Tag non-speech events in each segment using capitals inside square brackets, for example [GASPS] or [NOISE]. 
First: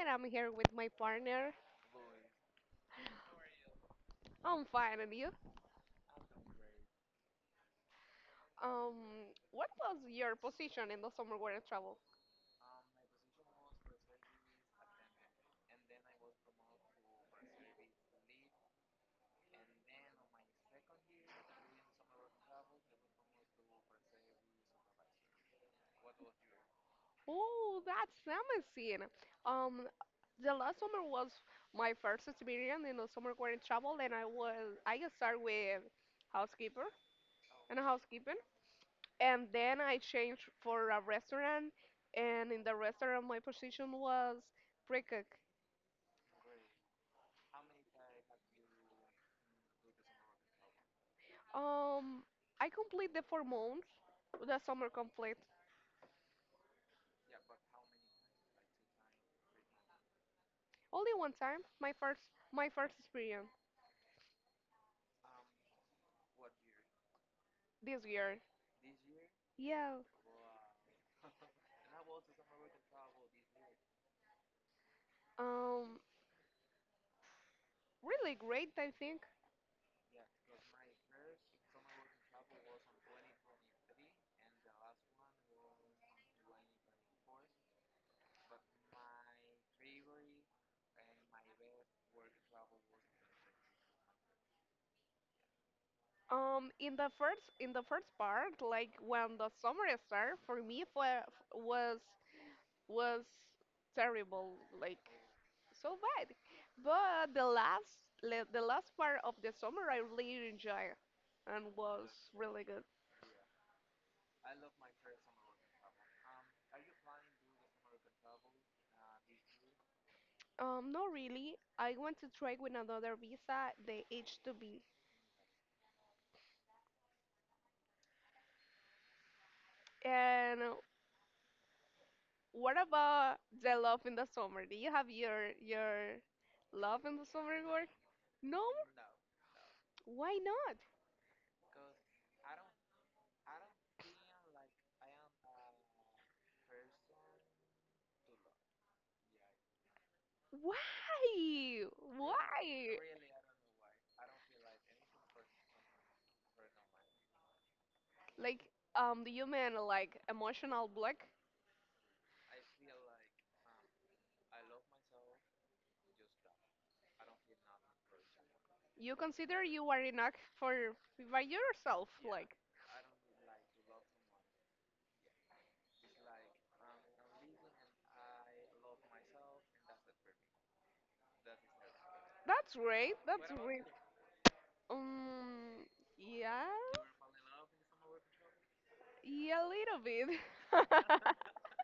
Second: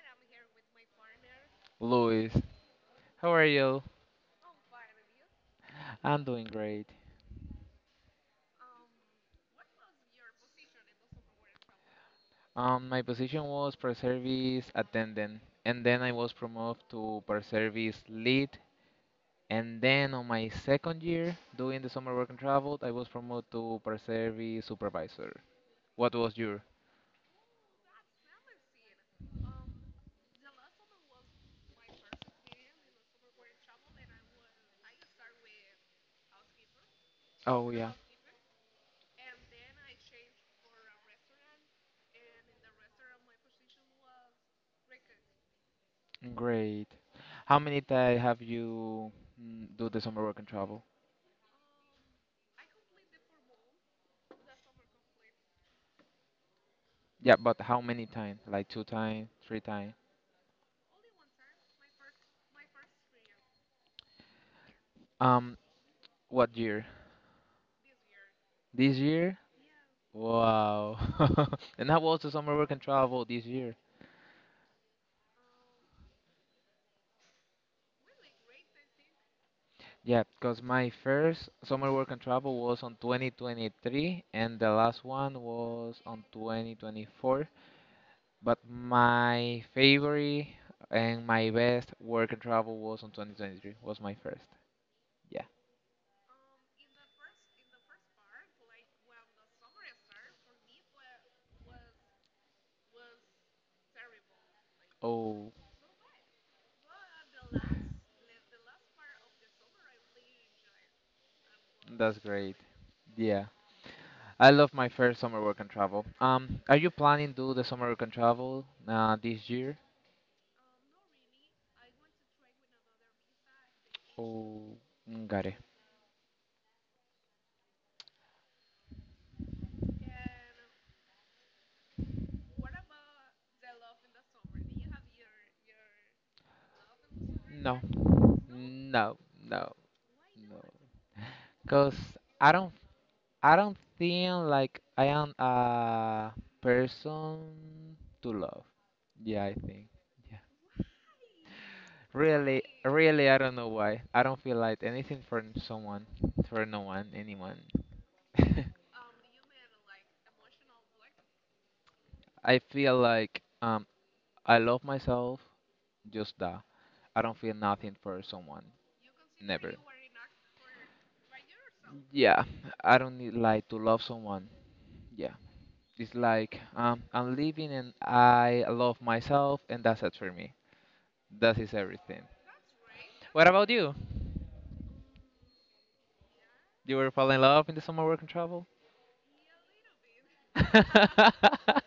and I'm here with my partner. Luis. How are you? I'm fine, and you? I'm doing great. What was your position in the summer wedding travel? My position was per service attendant, and then I was promoted to per service lead. And then on my second year, doing the summer work and travel, I was promoted to per service supervisor. What was your? Oh, that's amazing. Um, the last summer was my first experience in the summer wedding travel, and I started with housekeeper Oh and yeah, housekeeping, and then I changed for a restaurant, and in the restaurant my position was pre-cook. great. How many times have you do the summer work and travel? Um, I complete the 4 months, the summer complete. Yeah, but how many times? Like two times, three times? Only one time, my first experience Um, what year? this year. This year. Yeah. Wow. [LAUGHS] And how was the summer work and travel this year? Um, Really great, I think. Yeah, because my first summer work and travel was on 2023, and the last one was on 2024. But my favorite and my best work and travel was on 2023, was my first. Yeah. In the first part, like when the summer started, was was terrible, like Oh, so bad. But the last part of the summer, I really enjoyed and was that's great. really good. Yeah. I love my first summer work and travel. Are you planning to do the summer work and travel this year? Not really. I want to try with another visa, the Oh, H-2B. mm, got it. And what about the love in the summer? Do you have your love in the summer No. work? No, No? no, no. Why not? Cause I don't, I don't think like I am a person to love. Yeah, I think. Yeah. Why? Really, Why? really, I don't know why. I don't feel like anything for someone, for no one, anyone. Like, [LAUGHS] do you mean like emotional block? I feel like I love myself. Just that. I don't feel nothing for someone. You consider Never. you are enough for by yourself, Yeah, like I don't need like to love someone. Yeah. It's like I'm living and I love myself, and that's it for me. That is everything. that's great, What that's about great. you? Um, yeah, You were falling in love in the summer work and travel? yeah, a little [LAUGHS] bit. [LAUGHS] How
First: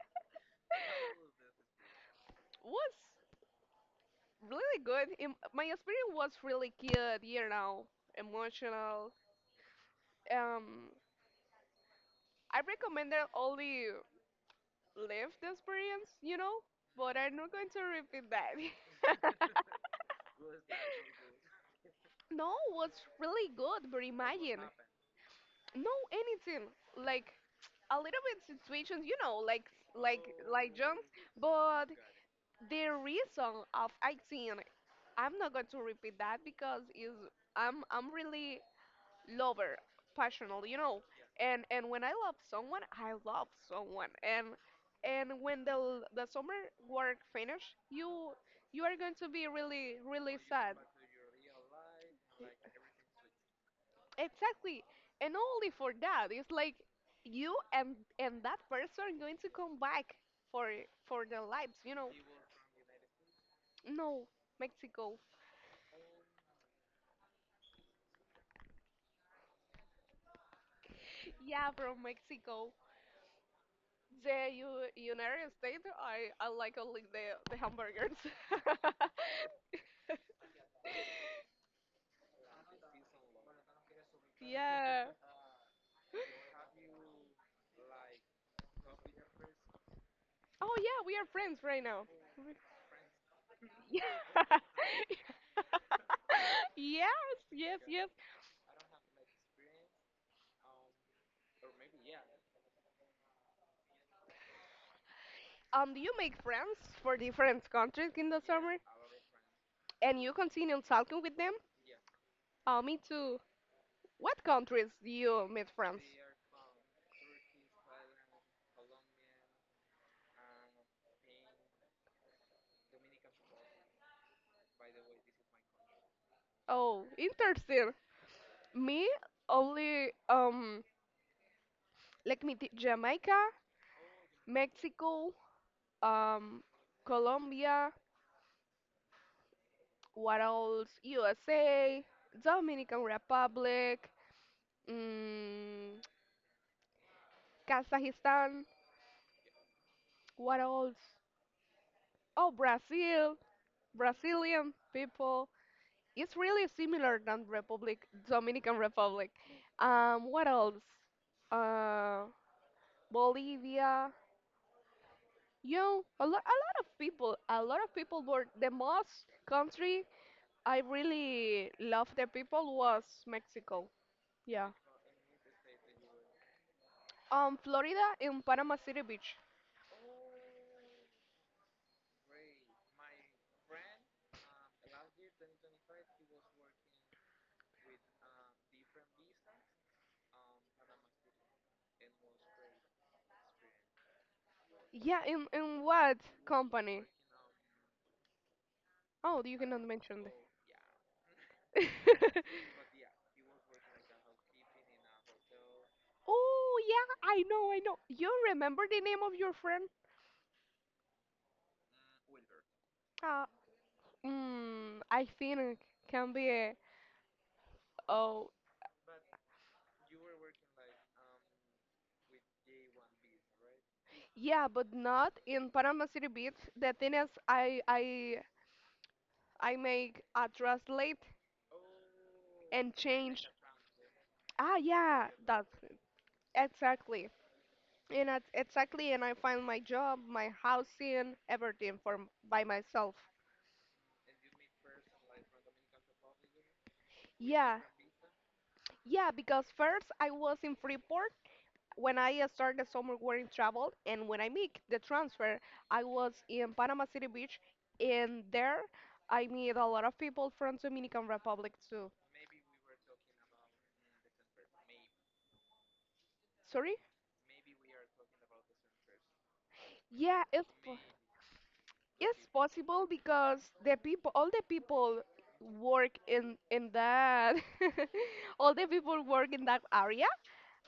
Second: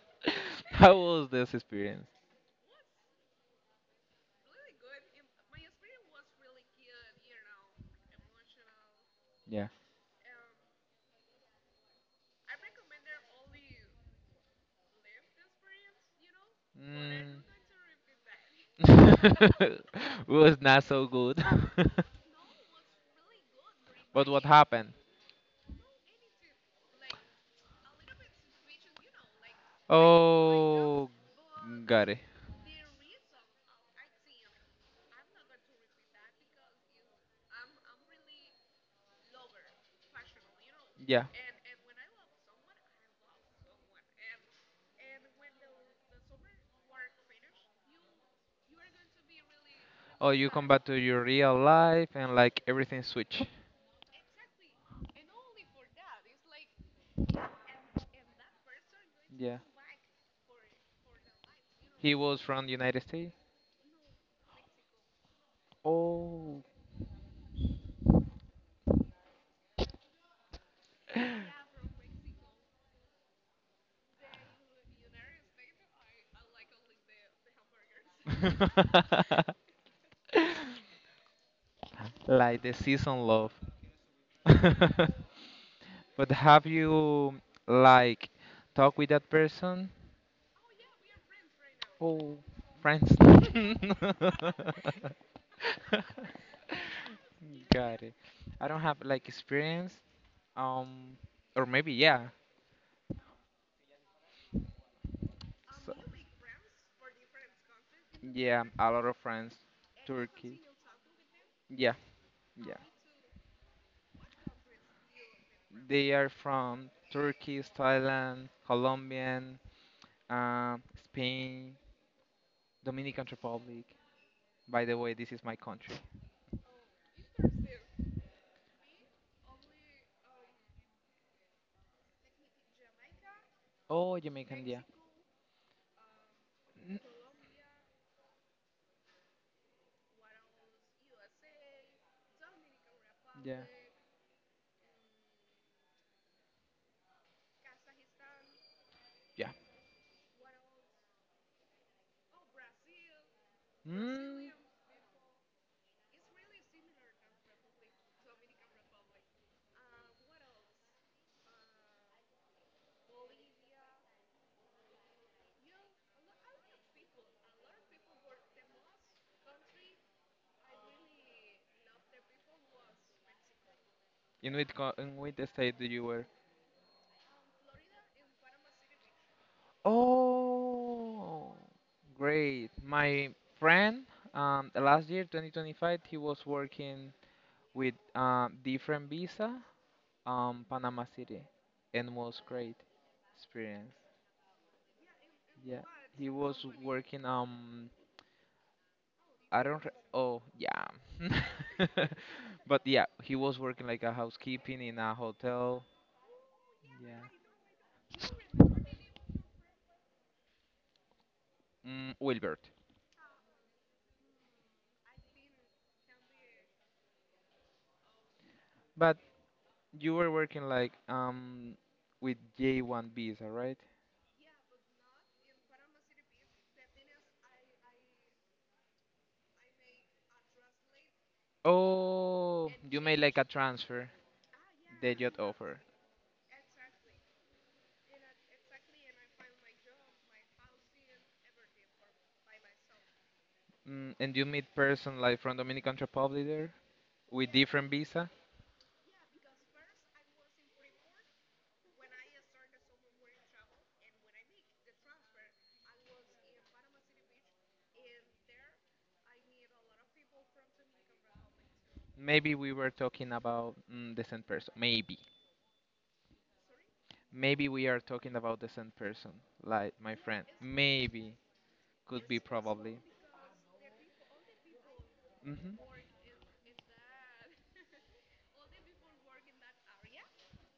was this experience? Was really good. My experience was really good, you know, emotional. Yeah. Um, I recommend that only live the experience, you know, but I'm not going to repeat that. [LAUGHS] Mm. [LAUGHS] Was not so good. [LAUGHS] No, was really good, but But what imagine happened? no anything like a little bit situations, you know, like jumps, Oh, but got it. the reason of acting, I'm not going to repeat that because is I'm really lover, passionate, you know. Yeah. And when I love someone, and when the summer work finish, you are going to be really Oh, really you come sad. back to your real life and like everything switch. Exactly, and not only for that, it's like you and that person are going to Yeah. come back for for their lives, you know. He was from the United States. No, Mexico. Oh. Yeah, from Mexico. The U United States, I like only the hamburgers. [LAUGHS] [LAUGHS] Like the season love. [LAUGHS] Yeah. But have you like talked with that person? Oh yeah, we are friends right now. Oh, [LAUGHS] friends. [LAUGHS] Yeah, [LAUGHS] yes, Got yes. it. I don't have like experience. Um, or maybe yeah. So Do you make friends for different countries in the yeah, summer, a lot of friends. and you Turkey. continue talking with them? Yeah. Yeah, Me too. What countries do you meet friends? they are from Turkey, Thailand, Colombian, Spain, Dominican Republic. By the way, this is my country. Oh, interesting. Me only Like Jamaica, Oh, Jamaican, yeah. Mexico, um Mm, Colombia, what else? USA, Dominican yeah, Republic, mm, Kazakhstan. yeah. What else? Oh, Brazil. Mm. Brazilian people. It's really similar than Republic Dominican Republic. What else? Uh, Bolivia. You know, a lot of people, a lot of people were the most country I really loved the people was Mexico. Yeah. In which state do you were? Florida in Panama City Beach. Oh, great. My friend, last year, 2025, he was working with different visa, Panama City, and was great experience. Yeah, in Yeah, what he was company? working. Oh, you I cannot don't. Re- mention Oh, yeah. the. [LAUGHS] [LAUGHS] But yeah, he was working like a housekeeping in a hotel. Oh yeah, Yeah. I know, You remember the name of your friend? Mm, Wilbert. Uh, I think it can be. Oh But you were working like with J1 visa, right? yeah, but not in Panama City Beach. The thing is, I make a translate Oh, and you made like change. a transfer. Ah They yeah, just that's offer. it. Exactly. Exactly, and I find my job, my housing, by myself. Mm, and you meet person like from Dominican Republic there with Yeah, different visa. yeah, because first I was in Freeport when I started summer working travel, and when I make the transfer, I was in Panama City Beach, and there I meet a lot of people from Dominican Republic too. Maybe we were talking about the same person. Maybe. Sorry? Maybe we are talking about the same person, like my Yeah, friend. it's po- Maybe, could it's be, possible probably. because all the people Hmm. work in that, [LAUGHS] all the people work in that area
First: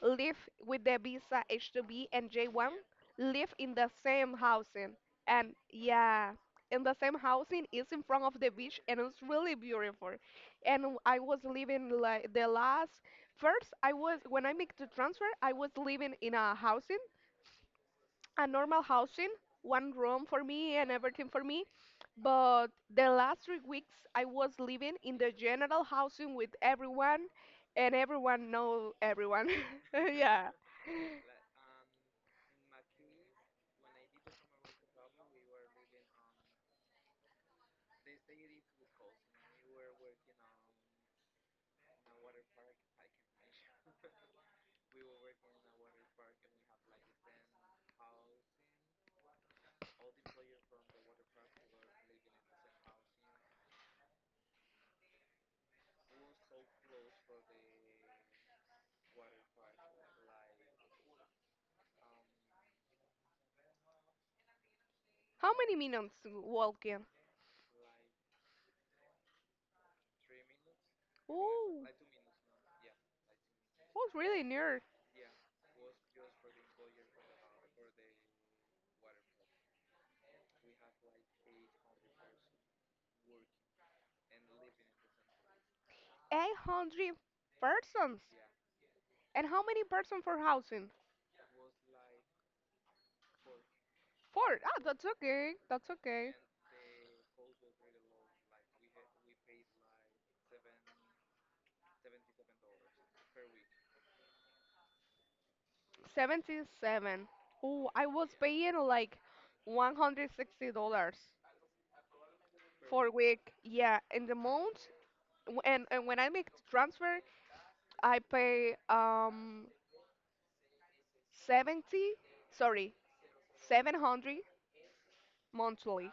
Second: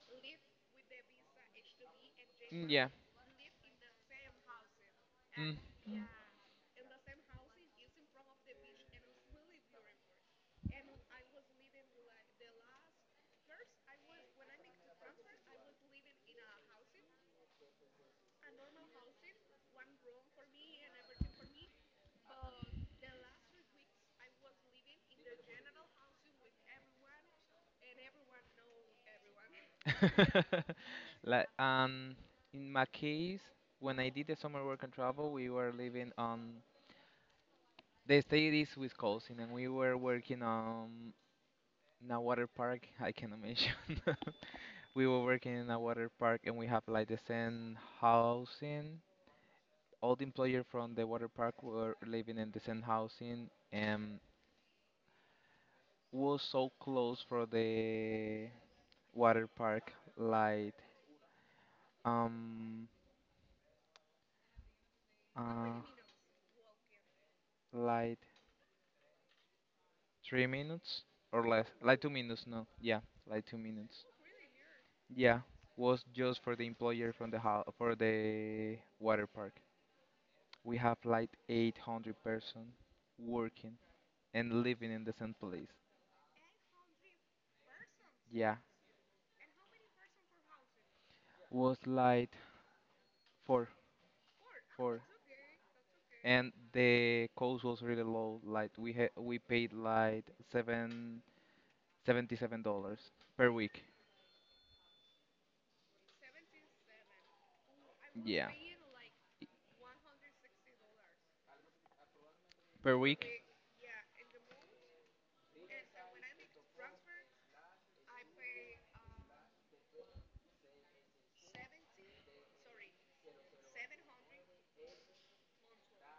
live with the visa H-2B and J-1, Yeah. live in the same housing. And Mm. yeah, in the same housing is in front of the beach and it's really beautiful. And I was living like the last first I was when I make the transfer, I was living in a housing, a normal housing, one room for me and everything for me. But the last 3 weeks I was living in the general housing with everyone and everyone know everyone. [LAUGHS] Yeah. [LAUGHS] Like in my case, when I did the summer work and travel, we were living on the state is Wisconsin, and we were working on in a water park. [LAUGHS] I can imagine. [LAUGHS] We were working in a water park, and we have like the same housing. All the employees from the water park were living in the same housing and was so close for the water park like um How many uh minutes walking? like 3 minutes or less Oh, like 2 minutes, no, yeah, like 2 minutes, was really near. yeah. Was just for the employer from the house for the water park. We have like 800-person working and living in the same place. 800 persons. Yeah. And how many persons for housing? Was like four, Four. Ah, four, that's okay. That's okay. and the cost was really low. Like we paid like seven, $77 per week. 77. Oh, I was Yeah, paying like $160 per for week. week. Yeah, in the month. And when I make the transfer, I pay 70, sorry, 700 monthly.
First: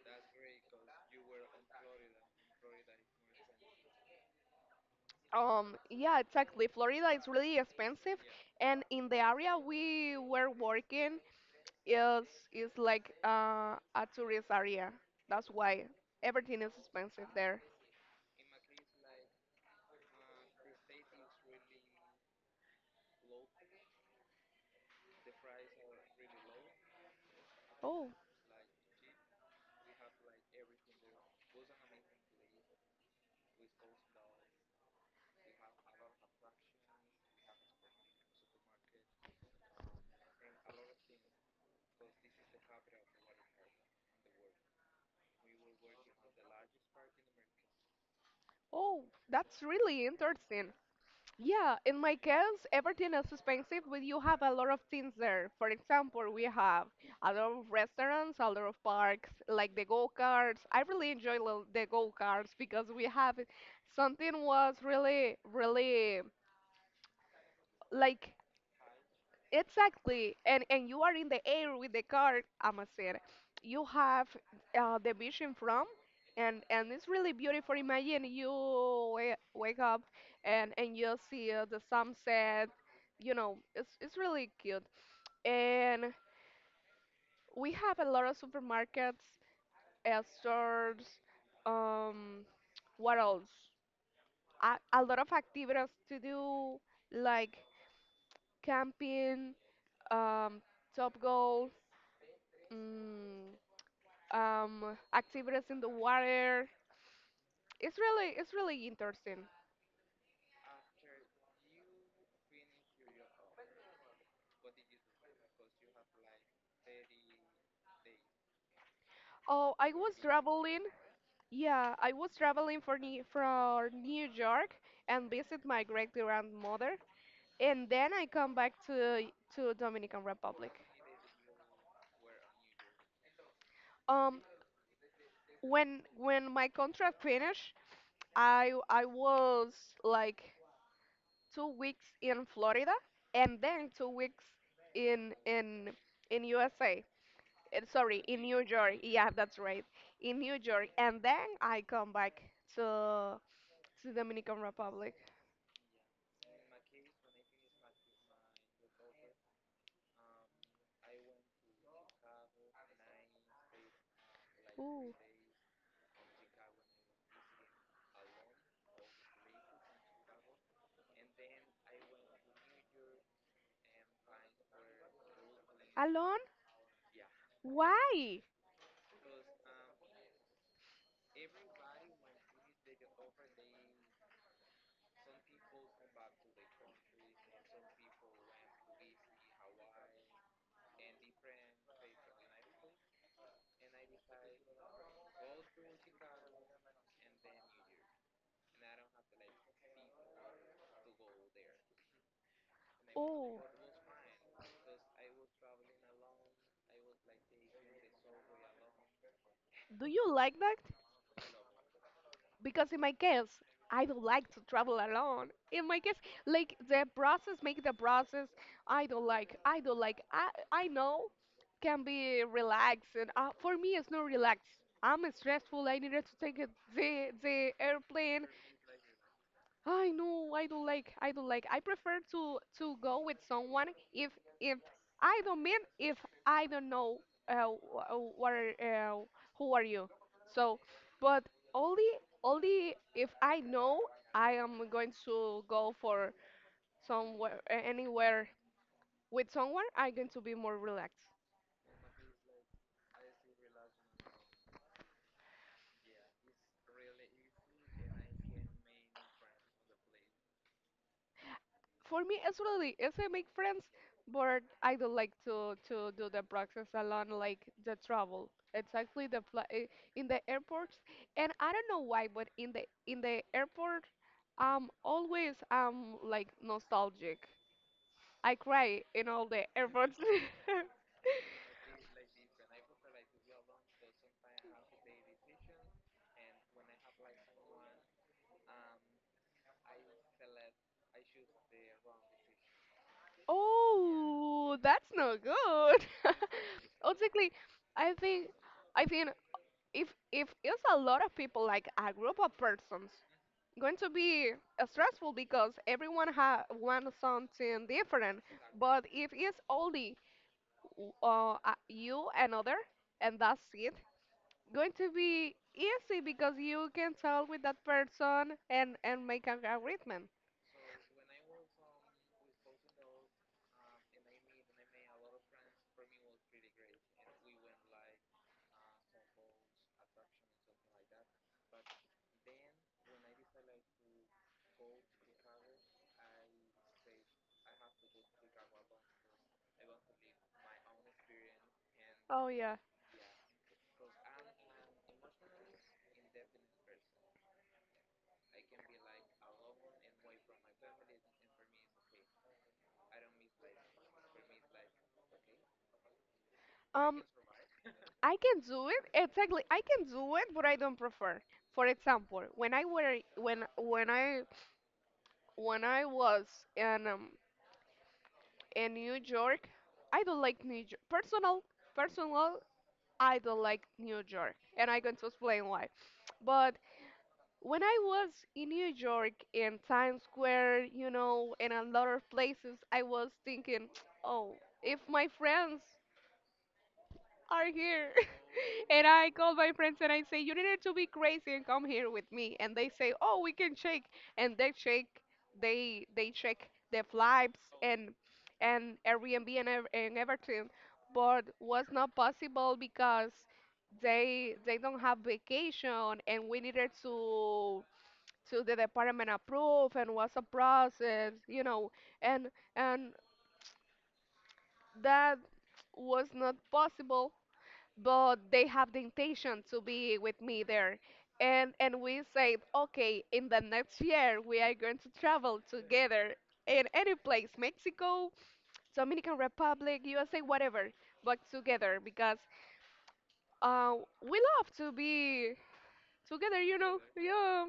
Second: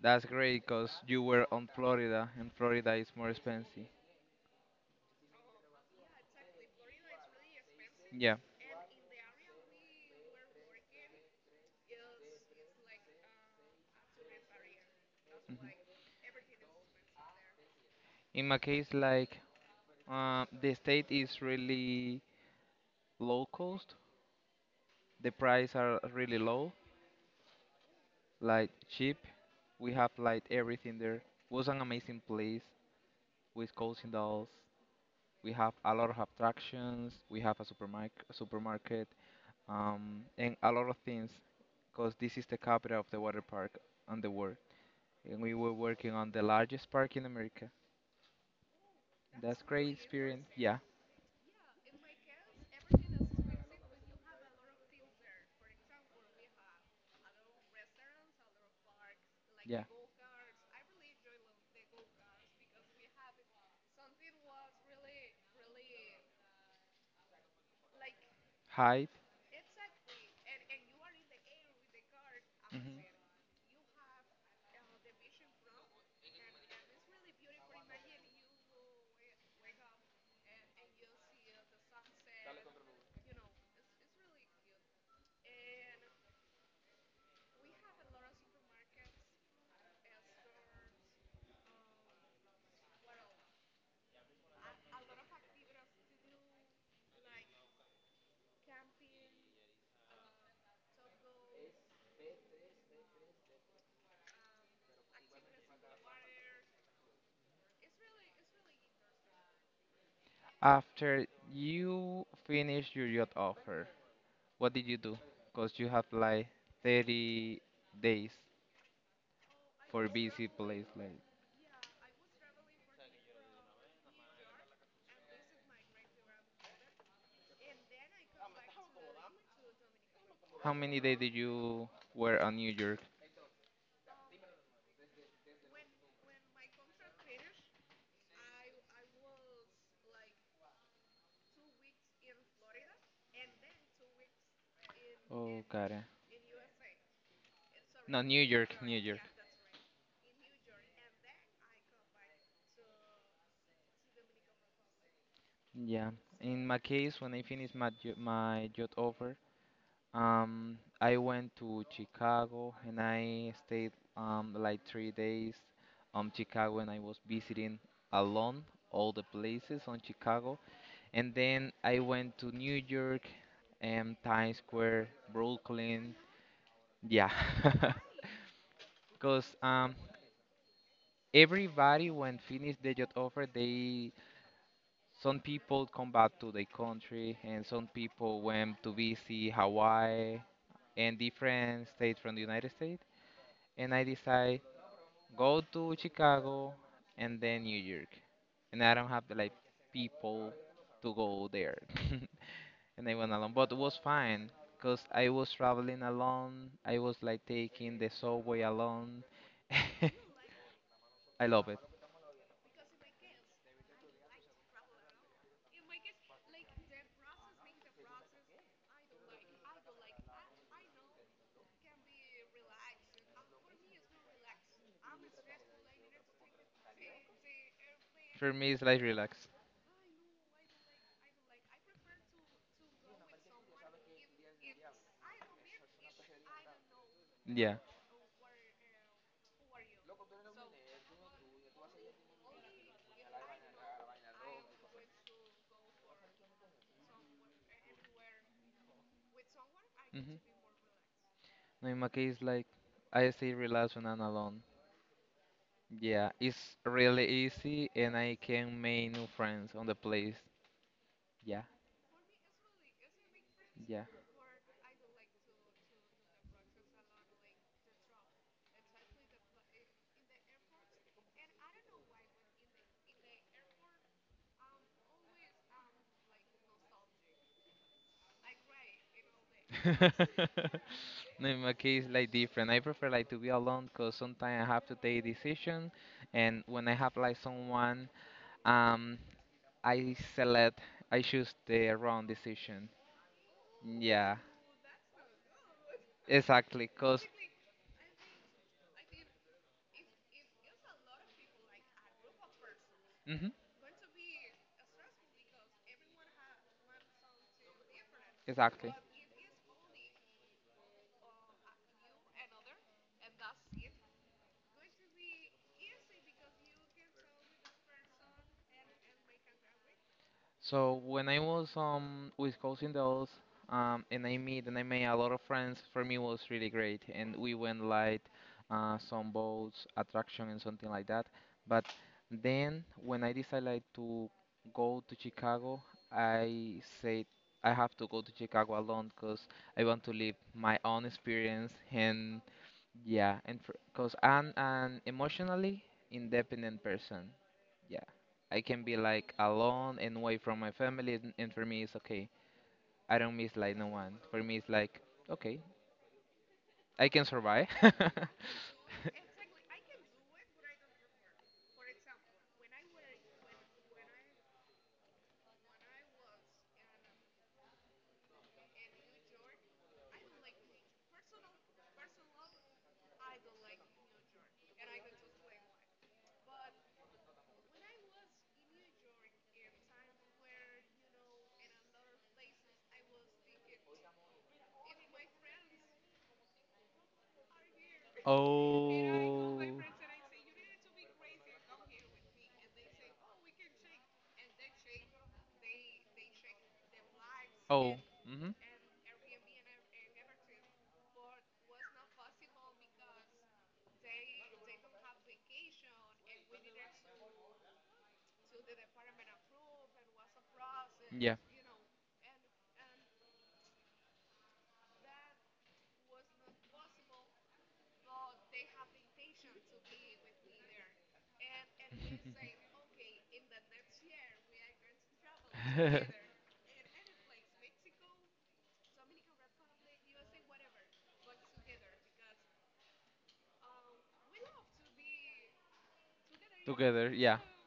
That's great because you were on Florida, and Florida is more expensive. Yeah, exactly. Florida is really expensive, Yeah. and in the area we were working is is like a tourist area. That's Mhm. why everything is expensive there. In my case, like the state is really low cost. The price are really low, Oh, like cheap. We have like everything there. Was an amazing place with coaching dolls. We have a lot of attractions. We have a supermarket, and a lot of things, because this is the capital of the water park on the world. And we were working on the largest park in America. oh, that's That's great really experience. interesting. Yeah, Yeah, in my case, everything is expensive, but you have a lot of things there. For example, we have a lot of restaurants, a lot of parks, like yeah. the go-karts. I really the go-karts because we have something was really like Height. exactly, and you are in the air with the car, Mhm. Amazon. You have the vision from, and it's really beautiful. Imagine you wake up and you see the sunset. You know, it's really cute. And we have a lot of supermarkets, stores. Um, what else? A lot of activities to do, like camping, um, top mm, activities in the water. It's really interesting. After you finish your yacht offer, what did you do? Because you have like 30 days Oh, I for was busy traveling. place. Like, Yeah, I was traveling for New York and visit my great grandmother, and then I come back to Dominican how Republic. many days did you were on New York? Um, when my contract finished, I was like 2 weeks in Florida and then 2 weeks in Oh, in got it. in USA. Sorry, No, in New New York, York. New York. Yeah, that's right. In New York, and then I come back to to Dominican Republic. Yeah. In my case, when I finished my my job offer, I went to Chicago and I stayed like three Ooh, days Chicago and I was visiting alone all the places on Chicago, and then I went to New York and Times Square, Brooklyn. alone? Yeah. [LAUGHS] Why? Because everybody when finish the job offer they, some people come back to their country and some people went to visit Hawaii and different states from the United States, and I decide go to Chicago and then New York, and I don't have the like people to go there. [LAUGHS] And I went alone Oh, but it was fine because I was traveling alone, I was like taking the subway alone. [LAUGHS] do you like that? I love it. Because in my case, I don't like to travel alone. In my case, like the process, make the process. I don't like. I know can be relaxing. And for me, it's not relaxed. I'm stressful. I needed to take a, the airplane. For me, it's like relax. I know I don't like I prefer to go with someone if if I don't mean if I don't know uh, Yeah. wh- what are, uh, who are you so but only only if I know I am going to go for somewhere anywhere with someone I'm going Mm-hmm. to be more relaxed No, in my case, like I say, relax when I'm alone. Yeah, it's really easy, and I can make new friends on the place. Yeah, for me, absolutely, as I make friends, yeah. but I don't like to do the process alone, like the travel. Exactly in the airports, and I don't know why, but in the airport, I'm always like nostalgic. I cry in all the airports. [LAUGHS] [LAUGHS] No, in my case, like different. I prefer like to be alone, cause sometimes I have to take decision, and when I have like someone, um, I select, I choose the wrong decision. Yeah, Oh, that's not good. [LAUGHS] exactly. Because Honestly, I think I think if it's a lot of people, like a group of persons, going to be stressful because everyone wants something different. exactly. But if it's only you and other, and that's it, going to be easy because you can talk with that person and make an agreement. So when I was with Cousin Dolls, and I meet and I made a lot of friends, for me was really great. And we went like some boats, attraction and something like that. But then when I decided like, to go to Chicago, I said I have to go to Chicago alone because I want to live my own experience and Oh yeah. yeah, and because I'm an emotionally independent person. Yeah. I can be like alone and away from my family, and for me it's okay. I don't miss like no one. For me it's like okay, I Um, can survive. [LAUGHS] I can do it exactly. I can do it, but I don't prefer. For example, when I was in um, in New York, I don't like New York. Personal I don't like New York, and I'm going to explain why. But when I was in New York in Times Square, you know, and a lot of places, I was thinking, oh, if my friends are here. [LAUGHS] And I call Oh. my friends and I say, you needed to be crazy and come here with me. And they say, oh, we can shake. And they shake, they check the flights Oh. and Mhm. Airbnb and, and everything. But was not possible because they don't have vacation and we needed to the department approve and was a process, Yeah. you know, and and that was not possible but they have the intention to be with me there. And we said, okay, in the next year we are going to travel [LAUGHS] [LAUGHS] together in any place, Mexico, Dominican Republic, USA, whatever, but together because uh, we love to be together, you know. Together. Yeah. Yeah,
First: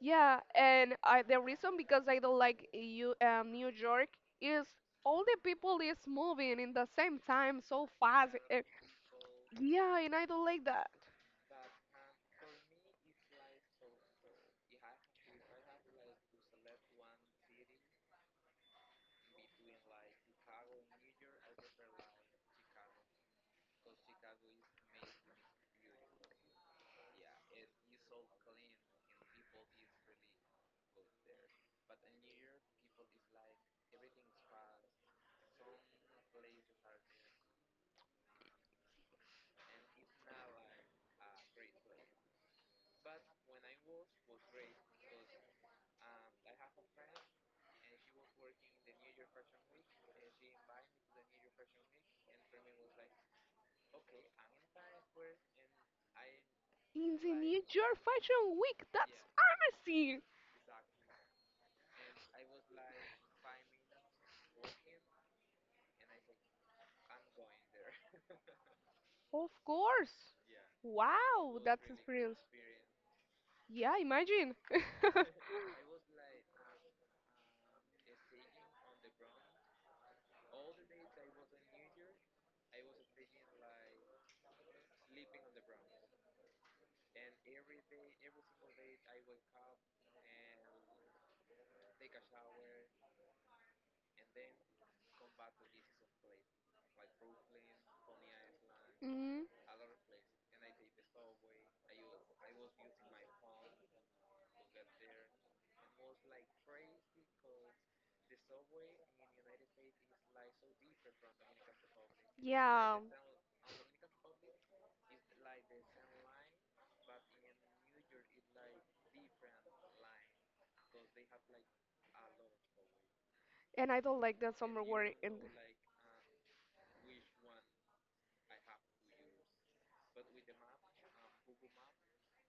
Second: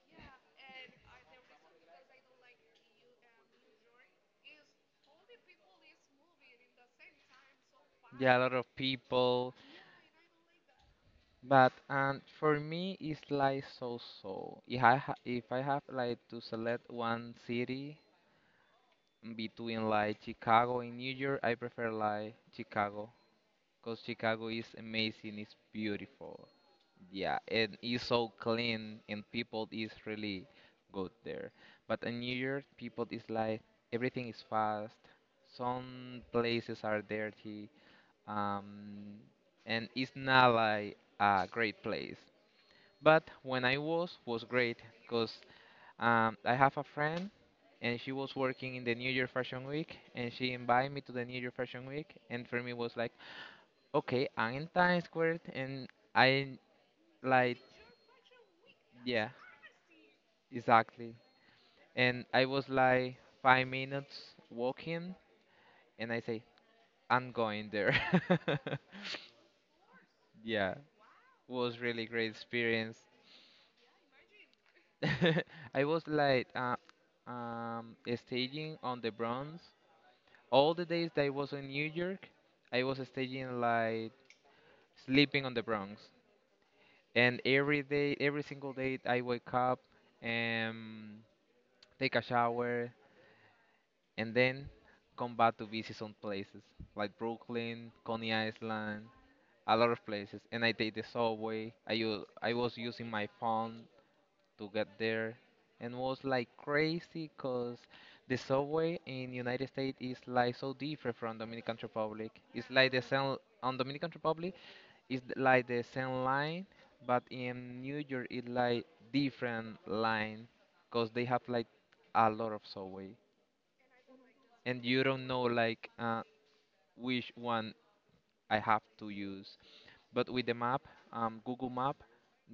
yeah. And I, the reason because I don't like you, New York is all the people is moving in the same time so fast. Yeah, a lot of people. Yeah, and I don't like that. But for me, it's like so-so. If I have like to select one city between like Chicago and New York, I prefer like Chicago, cause Chicago is amazing, it's beautiful, yeah, and it's so clean and people is really good there. But in New York, people is like everything is fast. Some places are dirty, um, and it's not like a great place. But when I was great because I have a friend and she was working in the New Year Fashion Week and she invited me to the New Year Fashion Week, and for me was like, okay, I'm in Times Square and I In the like, New York Fashion Week, that's yeah, amazing! exactly. And I was like 5 minutes walking and I say, I'm going there. [LAUGHS] Of course! Yeah, Wow, was that's really great experience. experience. Yeah, imagine. [LAUGHS] [LAUGHS] I was like um staging on the Bronx. All the days that I was in New York, I was staying like sleeping on the Bronx. And every day, every single day, I wake up and take a shower and then come back to visit some places like Brooklyn, Coney Island, Mm, a lot of places. And I take the subway. I was using my phone to get there, and was like crazy because the subway in United States is like so different from Dominican Republic. It's like yeah, the same on Dominican Republic, like the same line, but in New York it's like different line because they have like a lot of subway and I don't like that and summer you wear. don't And know like which one I have to use. But with the map, Google Map,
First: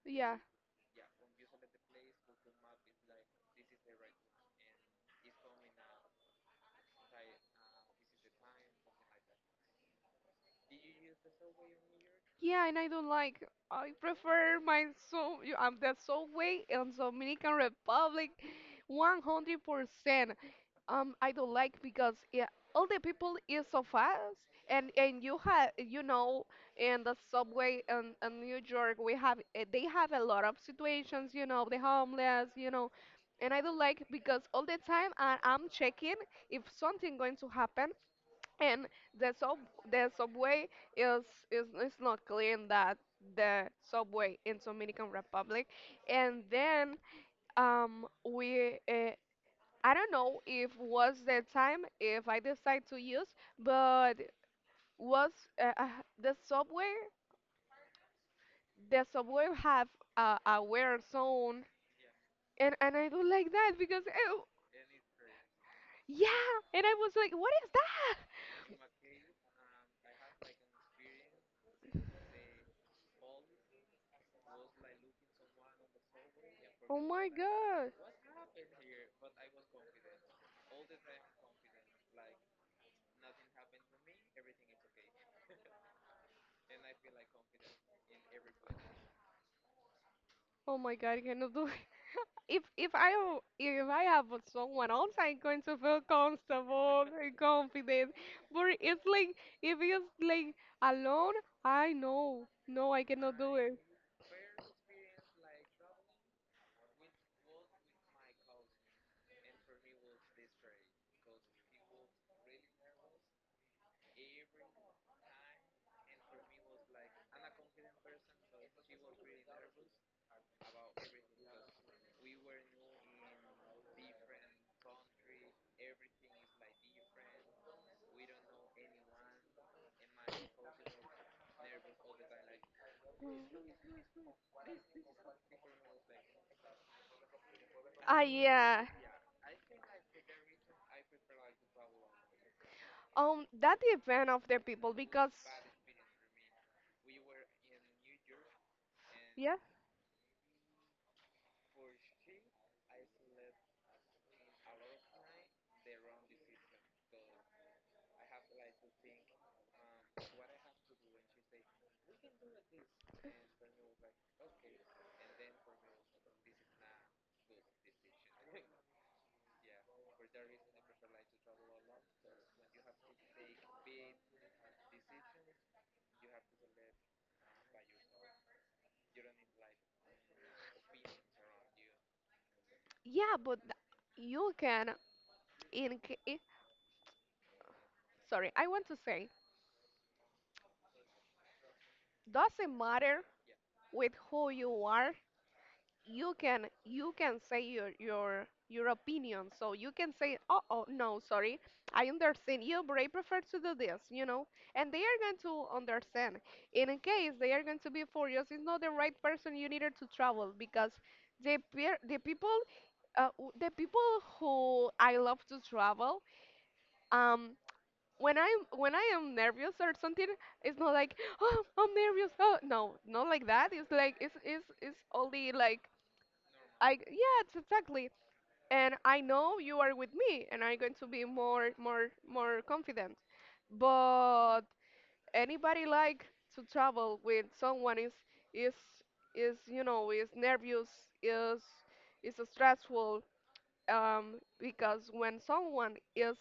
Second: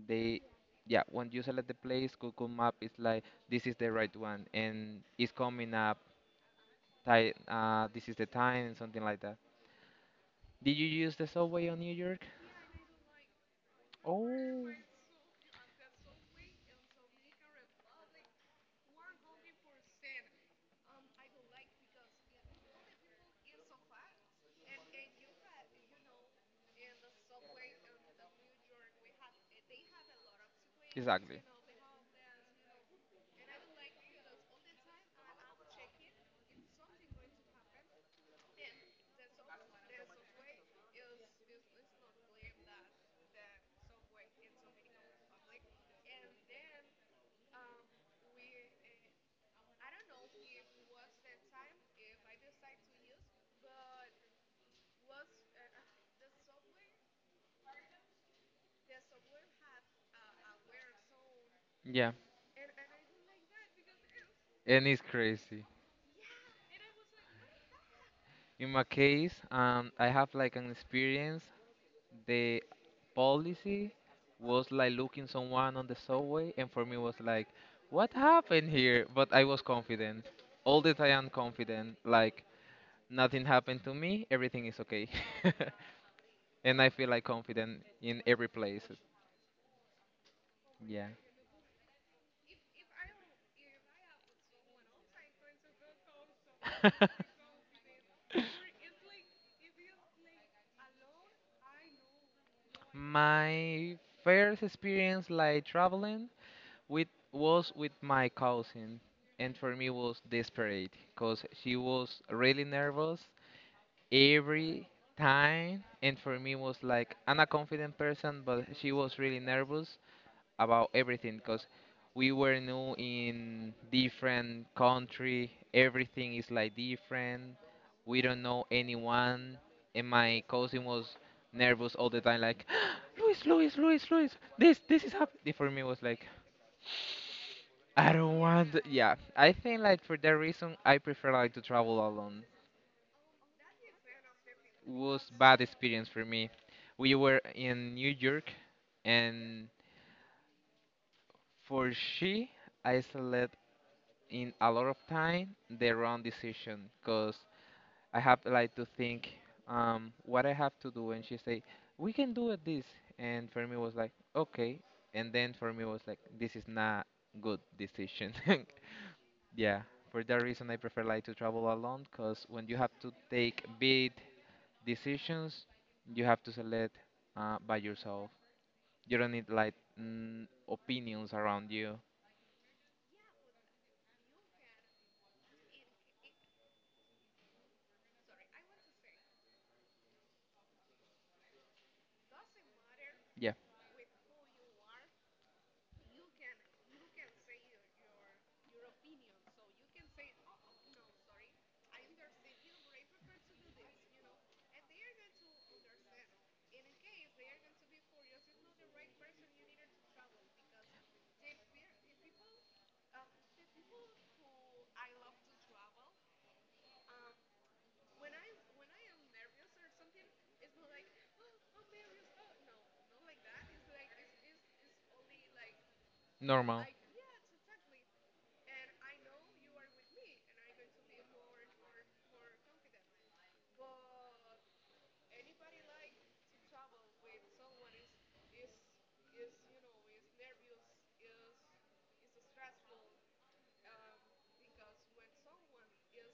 yeah, they, yeah, when you select the place, Google Map is like, this is the right one, and it's coming up, this is the time, and something like that. Did you use the subway on New York? yeah, and I don't like. I prefer Oh, the subway in Dominican Republic, 100%. I don't like because yeah, all the people is so fast, and you have in the subway in New York we have they have a lot of situations, exactly. The homeless, and I don't like because all the time I'm checking if something going to happen, and the sub the subway is is not clean that the subway in Dominican Republic. And then we I don't know if was the time if I decide to use, but was uh, uh, the subway the subway have a wear zone. Yeah, And I don't like that because oh and it's crazy. yeah, and I was like, what is In my case, I have like an experience, the policy was like looking someone on the subway, and for that? me Oh was my like, god. what happened here? But I was confident. All the time confident. Like nothing happened to me. Everything is okay. [LAUGHS] And I feel like confident in every place. Oh my Yeah. god, I cannot do it. If I don't- if I have with someone else, I'm going to feel comfortable [LAUGHS] and confident. But it's like, if it's like alone, I know. No, I cannot do it. My first experience like traveling with was with my cousin, and for me was desperate because she was really nervous every time. And for me was like, I'm a confident person, but she was really nervous about everything because we were new in different country, everything is like different, we don't know anyone. And my cousin was nervous all the time, like [GASPS] Luis, Luis, Luis, Luis, this is happening. For me was like, I Ah, don't want yeah. Yeah, I think like for that reason I prefer like to travel alone. That depends of the people Was because bad experience for me. We were in New York, yeah, and for she, I select in a lot of time the wrong decision because I have like to think what I have to do, and she say we can do it this, and for me was like okay, and then for me was like this is not good decision. [LAUGHS] Yeah, for that reason I prefer like to travel alone, because when you have to take big decisions, you have to select by yourself. You don't need like opinions around you. yeah, you can in ca- eh, sorry, I want to say, doesn't matter Yeah, with who you are, you can say your opinion, so you can say, oh, oh no, sorry, I understand you, but I prefer to do this, you know, and they are going to understand. And in case they are going to be furious, it's not the right person you needed to travel, because the people the people who I love to travel, um when I'm when I am nervous or something, it's not like, oh I'm nervous. Oh no, not like that. It's like it's only like, normal. I, yes, exactly. And I know you are with me, and I'm going to be more more confident. But anybody like to travel with someone is is, you know, is nervous, is is stressful, because when someone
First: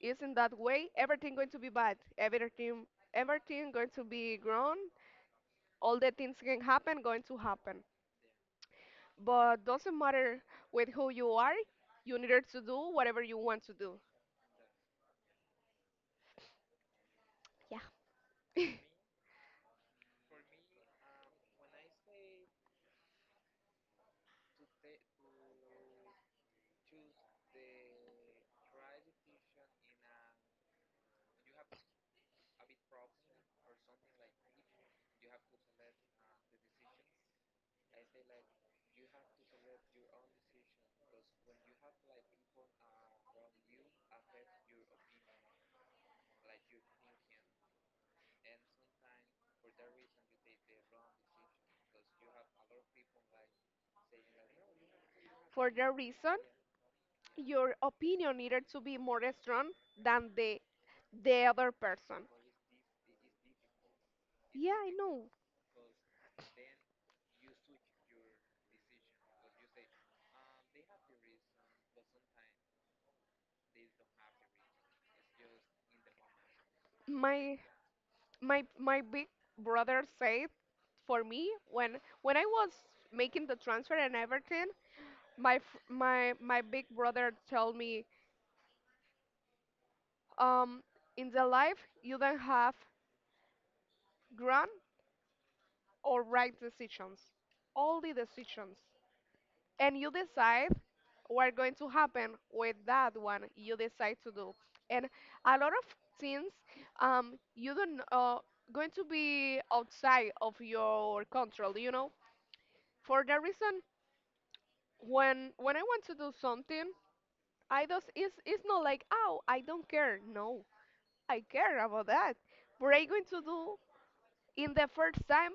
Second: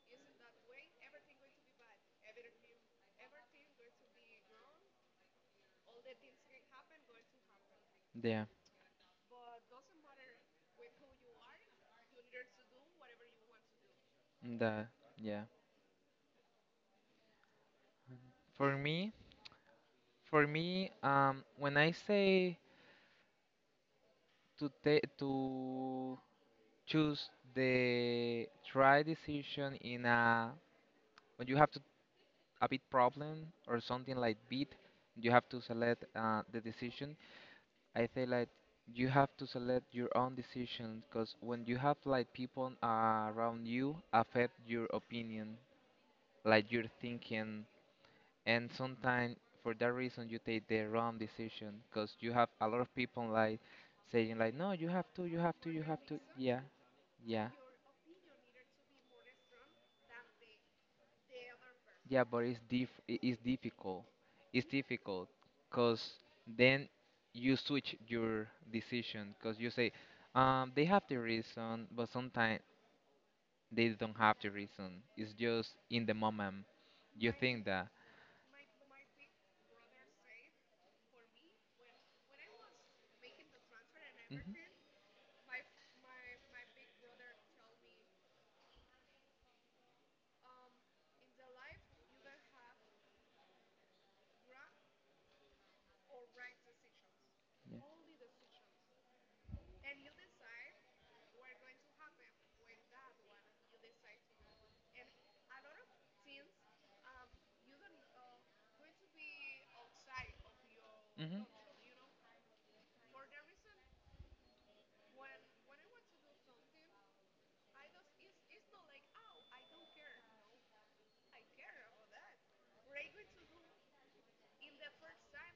is in that way, everything going to be bad. Everything, everything going to be wrong. All the things can happen going to happen. Yeah, But doesn't matter with who you are, you needed to do whatever you want to do. the yeah. For [LAUGHS] me, for me, when I say to take to choose the try decision in a when you have to a bit problem or something like bit, you have to select the decision. I feel like you have to select your own decision, because when you have like people around you affect your opinion, like your thinking, and sometimes for that reason you take the wrong decision, because you have a lot of people like saying like, no, you have to, you have For to, you that have to, reason, yeah, yeah. your opinion needed to be more strong than the other Yeah, person. but it's it's difficult. It's Yeah, I difficult know. because then you switch your decision, because you say, they have the reason, but sometimes they don't have the reason. It's just in the moment you My think that. my big brother said for me, when I was making the transfer and Mhm. everything, my f- my big brother told me, um, in the life you don't have grand or right decisions, Yeah. only decisions. And you decide what going to happen with that one you decide to do. And a lot of things, you don't, going to be outside of your Mhm. control, you know. For that reason, when I want to do something, I just, it's not like, oh I don't care, no, I care about that, what I going to do. In the first time,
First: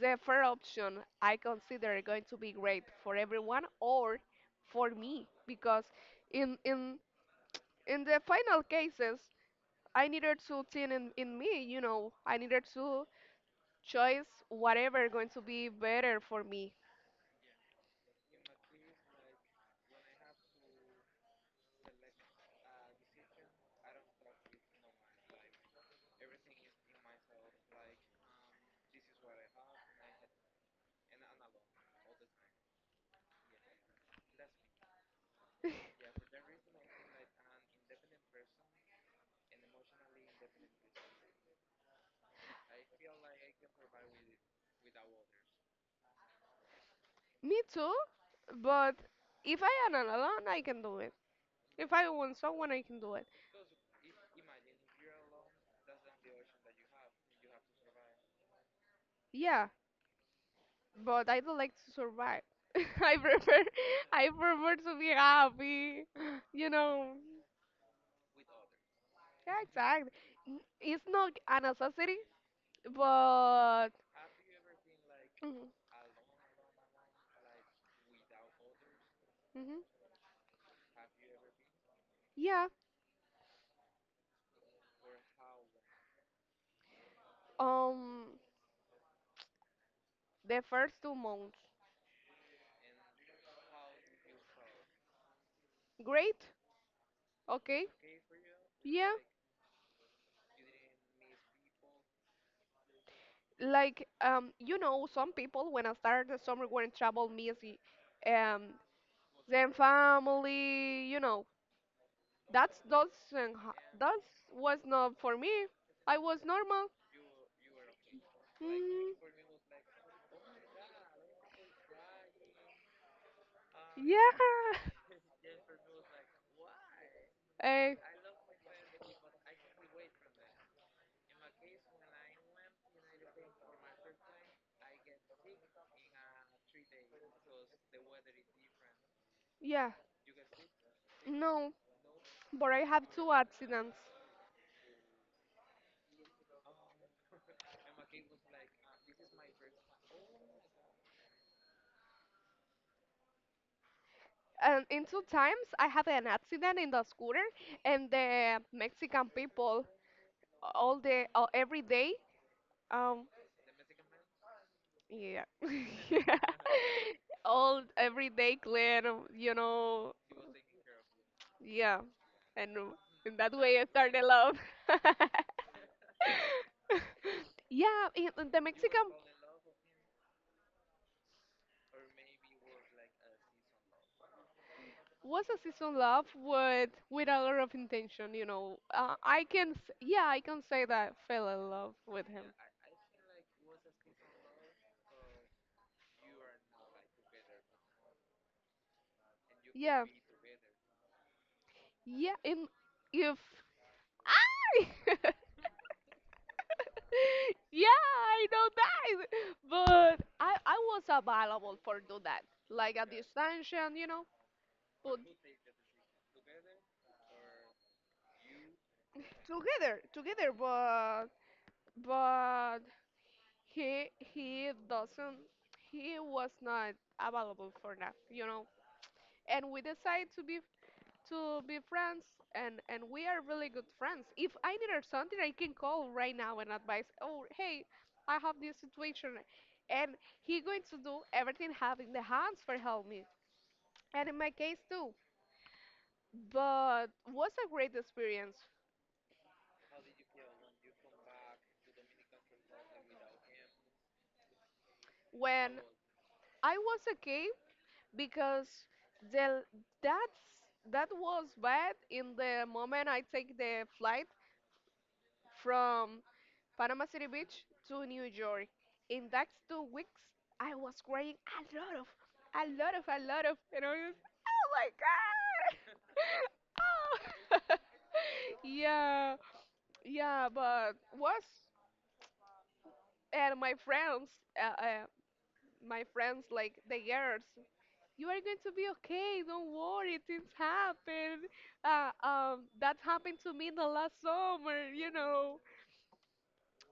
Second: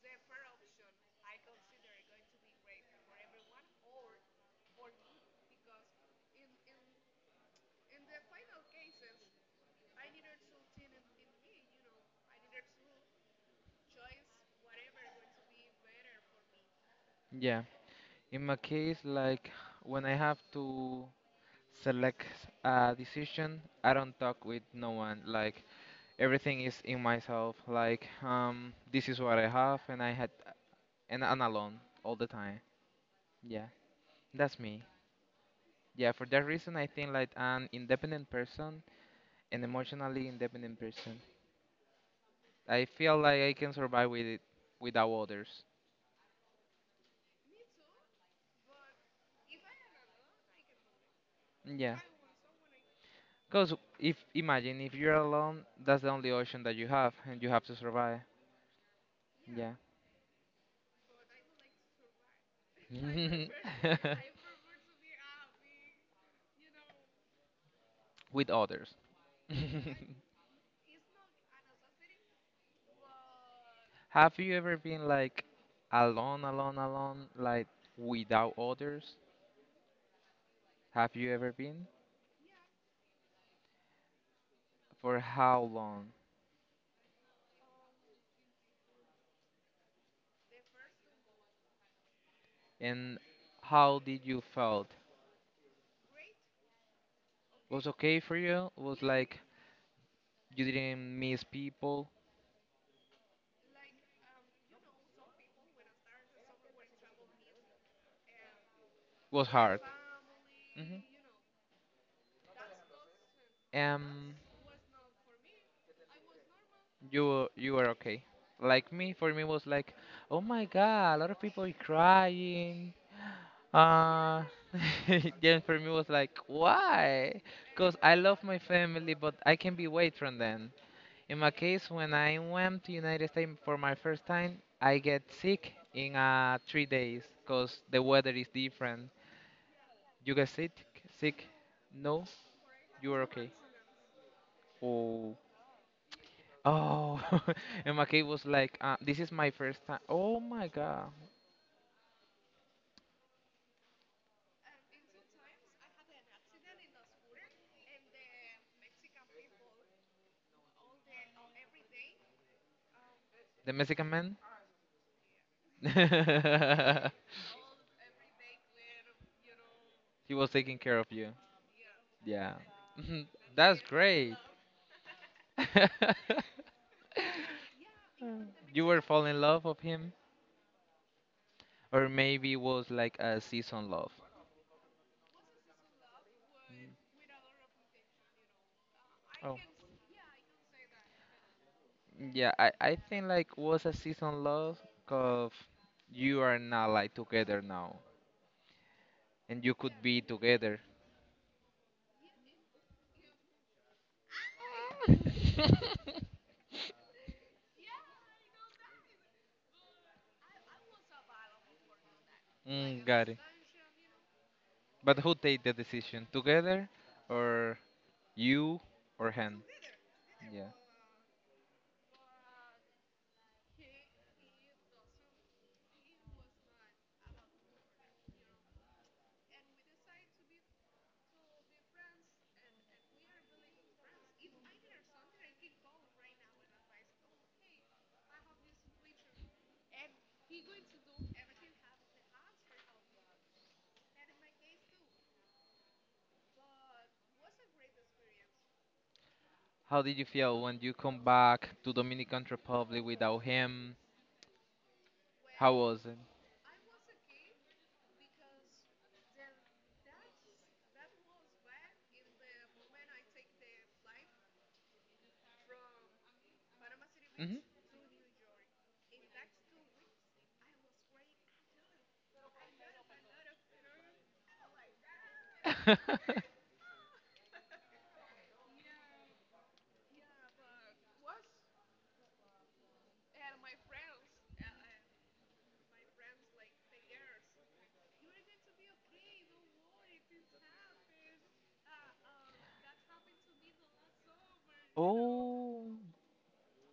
the third option I consider going to be great for everyone, or for me, because in in in the final cases I needed to think in me, you know, I needed to choose whatever going to be better for me. Yeah. In my case, like when I have to select a decision, I don't talk with no one. Like everything is in myself. Like this is what I have, and I had and I'm alone all the time. Yeah, that's me. Yeah, for that reason, I think like an independent person, an emotionally independent person. I feel like I can survive with it without others. Me too, but if I am alone I can do it. Yeah. If I want someone I can do it. Because if imagine if you're alone, that's the only option that you have, and you have to survive. Yeah, Yeah. but I don't like to survive. [LAUGHS] I prefer, I prefer to be happy, [LAUGHS] you know. With others. [LAUGHS] Yeah, exactly. It's not a necessity, but Have you ever been like mhm, alone, alone, alone, like without others? mhm, Have you ever been? yeah. For how long? Um, the first 2 months. And how did you felt? Great. Was Okay, okay for you? Was yeah. like you didn't miss people? Like you know, some people when I started the summer were in trouble, messy, um, Was then hard. Hmm. family. You know, that's doesn't ha- that Um, was not for me. I was normal. You were okay. Like me, Mm, for me was like, oh my god, a lot of people crying. Uh, yeah. [LAUGHS] [LAUGHS] then for me was like, why? Because Uh, I love my family, but I can be away from them. In my case, when I went to United States for my first time, I get sick in 3 days because the weather is different. yeah. You get sick? Sick? No, No, but I you have are two okay. accidents. Oh, oh. [LAUGHS] And my case was like, this is my first time. Oh my God, And in two times, I had an accident in the scooter, and the Mexican people all day, all, every day, um, the Mexican man. yeah, [LAUGHS] yeah, [LAUGHS] all every day clean, you know, He was taking care of you. yeah, Yeah, and mhm, in that that's way I started great. love. [LAUGHS] [LAUGHS] Yeah, the You were Mexican falling in love of him, or maybe it was like a season love. was a season love Mm, with a lot of intention, you know. Oh, Yeah, I can say that I fell in love with him. yeah, I think like was a season loss because you are not like together now and you could Yeah. be together. [LAUGHS] Yeah, in, if I, [LAUGHS] yeah, I know that. But I was available for do that. Like Mm, at got it. distance, you know. But But who take the decision? Together or you or him? together, together, Yeah. but but he doesn't, he was not available for that, you know. And we decided to be, to be friends, and we are really good friends. If I needed something, I can call right now and advise, oh hey, I have this situation, and he going to do everything having the hands for help me, and in my case too. But was a great experience. How did you feel when you come back to Dominican Republic without him? When How was it? I was okay because the that's that was bad in the moment I take the flight from Panama City Hmm. Beach to New York. In that 2 weeks, I was crying a lot of, a lot of, a lot of, and I was like, [LAUGHS] oh my god, [LAUGHS] oh. [LAUGHS] Yeah, yeah, but was, and uh, uh, my friends like the girls, you are going to be okay. Don't worry, things happen. That happened to me the last summer, you know. Oh,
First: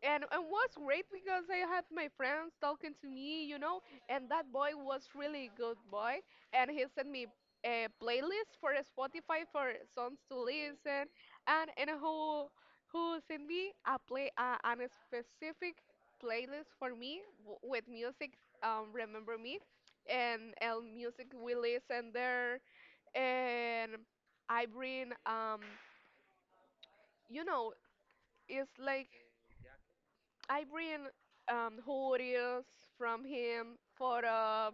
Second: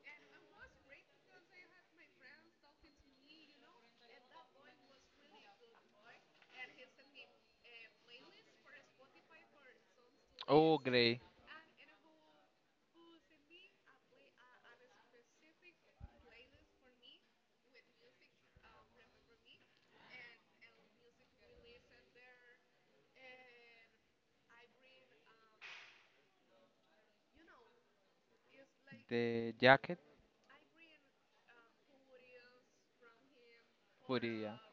And was great because I had my friends talking to me, you know, and that boy was really good boy, and he sent me a playlist for Spotify for songs to oh, listen, great. and who sent me a play an specific playlist for me with music, remember me, and music we listen there, and I bring you know, it's like. The jacket, I bring hoodies from him, but yeah, photos.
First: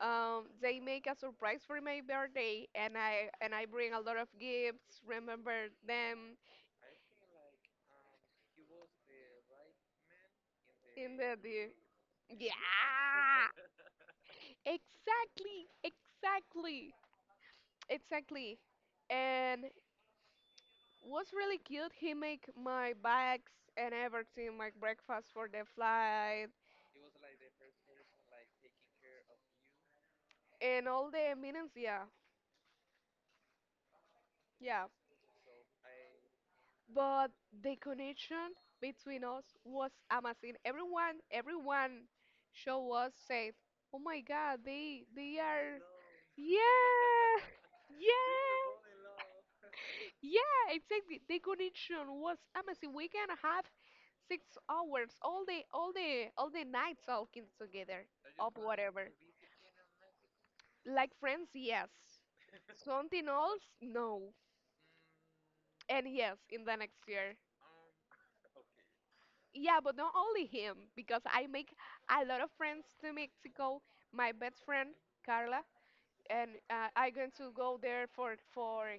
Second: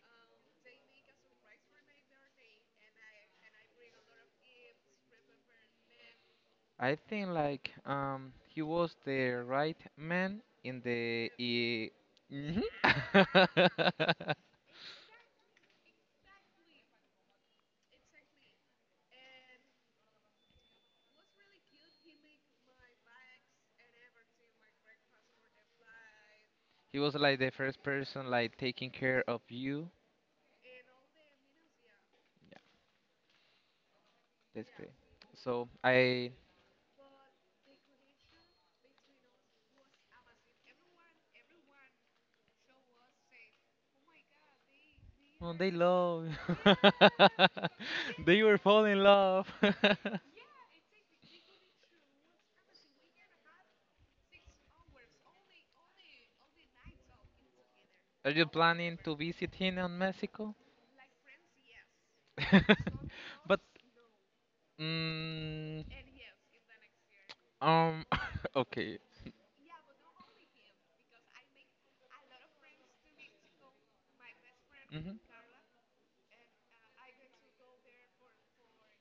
They make a surprise for my birthday, and I bring a lot of gifts. Remember them I think like he was the right man in in the the day. he, Yeah, mhm. [LAUGHS] exactly, exactly, exactly. And was really cute. He make my bags and everything, my breakfast for the flight, He was like the first person like taking care of you. and all the amenities. Yeah, Yeah, that's yeah. great. So I But the connection between us was amazing. Everyone, everyone show us said, "Oh my God, they oh they are, love yeah, [LAUGHS] they were yeah, falling in love. [LAUGHS] yeah." Exactly, the connection was amazing. We can have 6 hours all the night talking together Are you of planning whatever. to visit him in Mexico? Like friends, yes. [LAUGHS] Something else, But no. mm, And yes, in the next year. um [LAUGHS] okay. Yeah, but not only him, because I make a lot of friends to Mexico. My best friend Hmm. Carla, and I going to go there for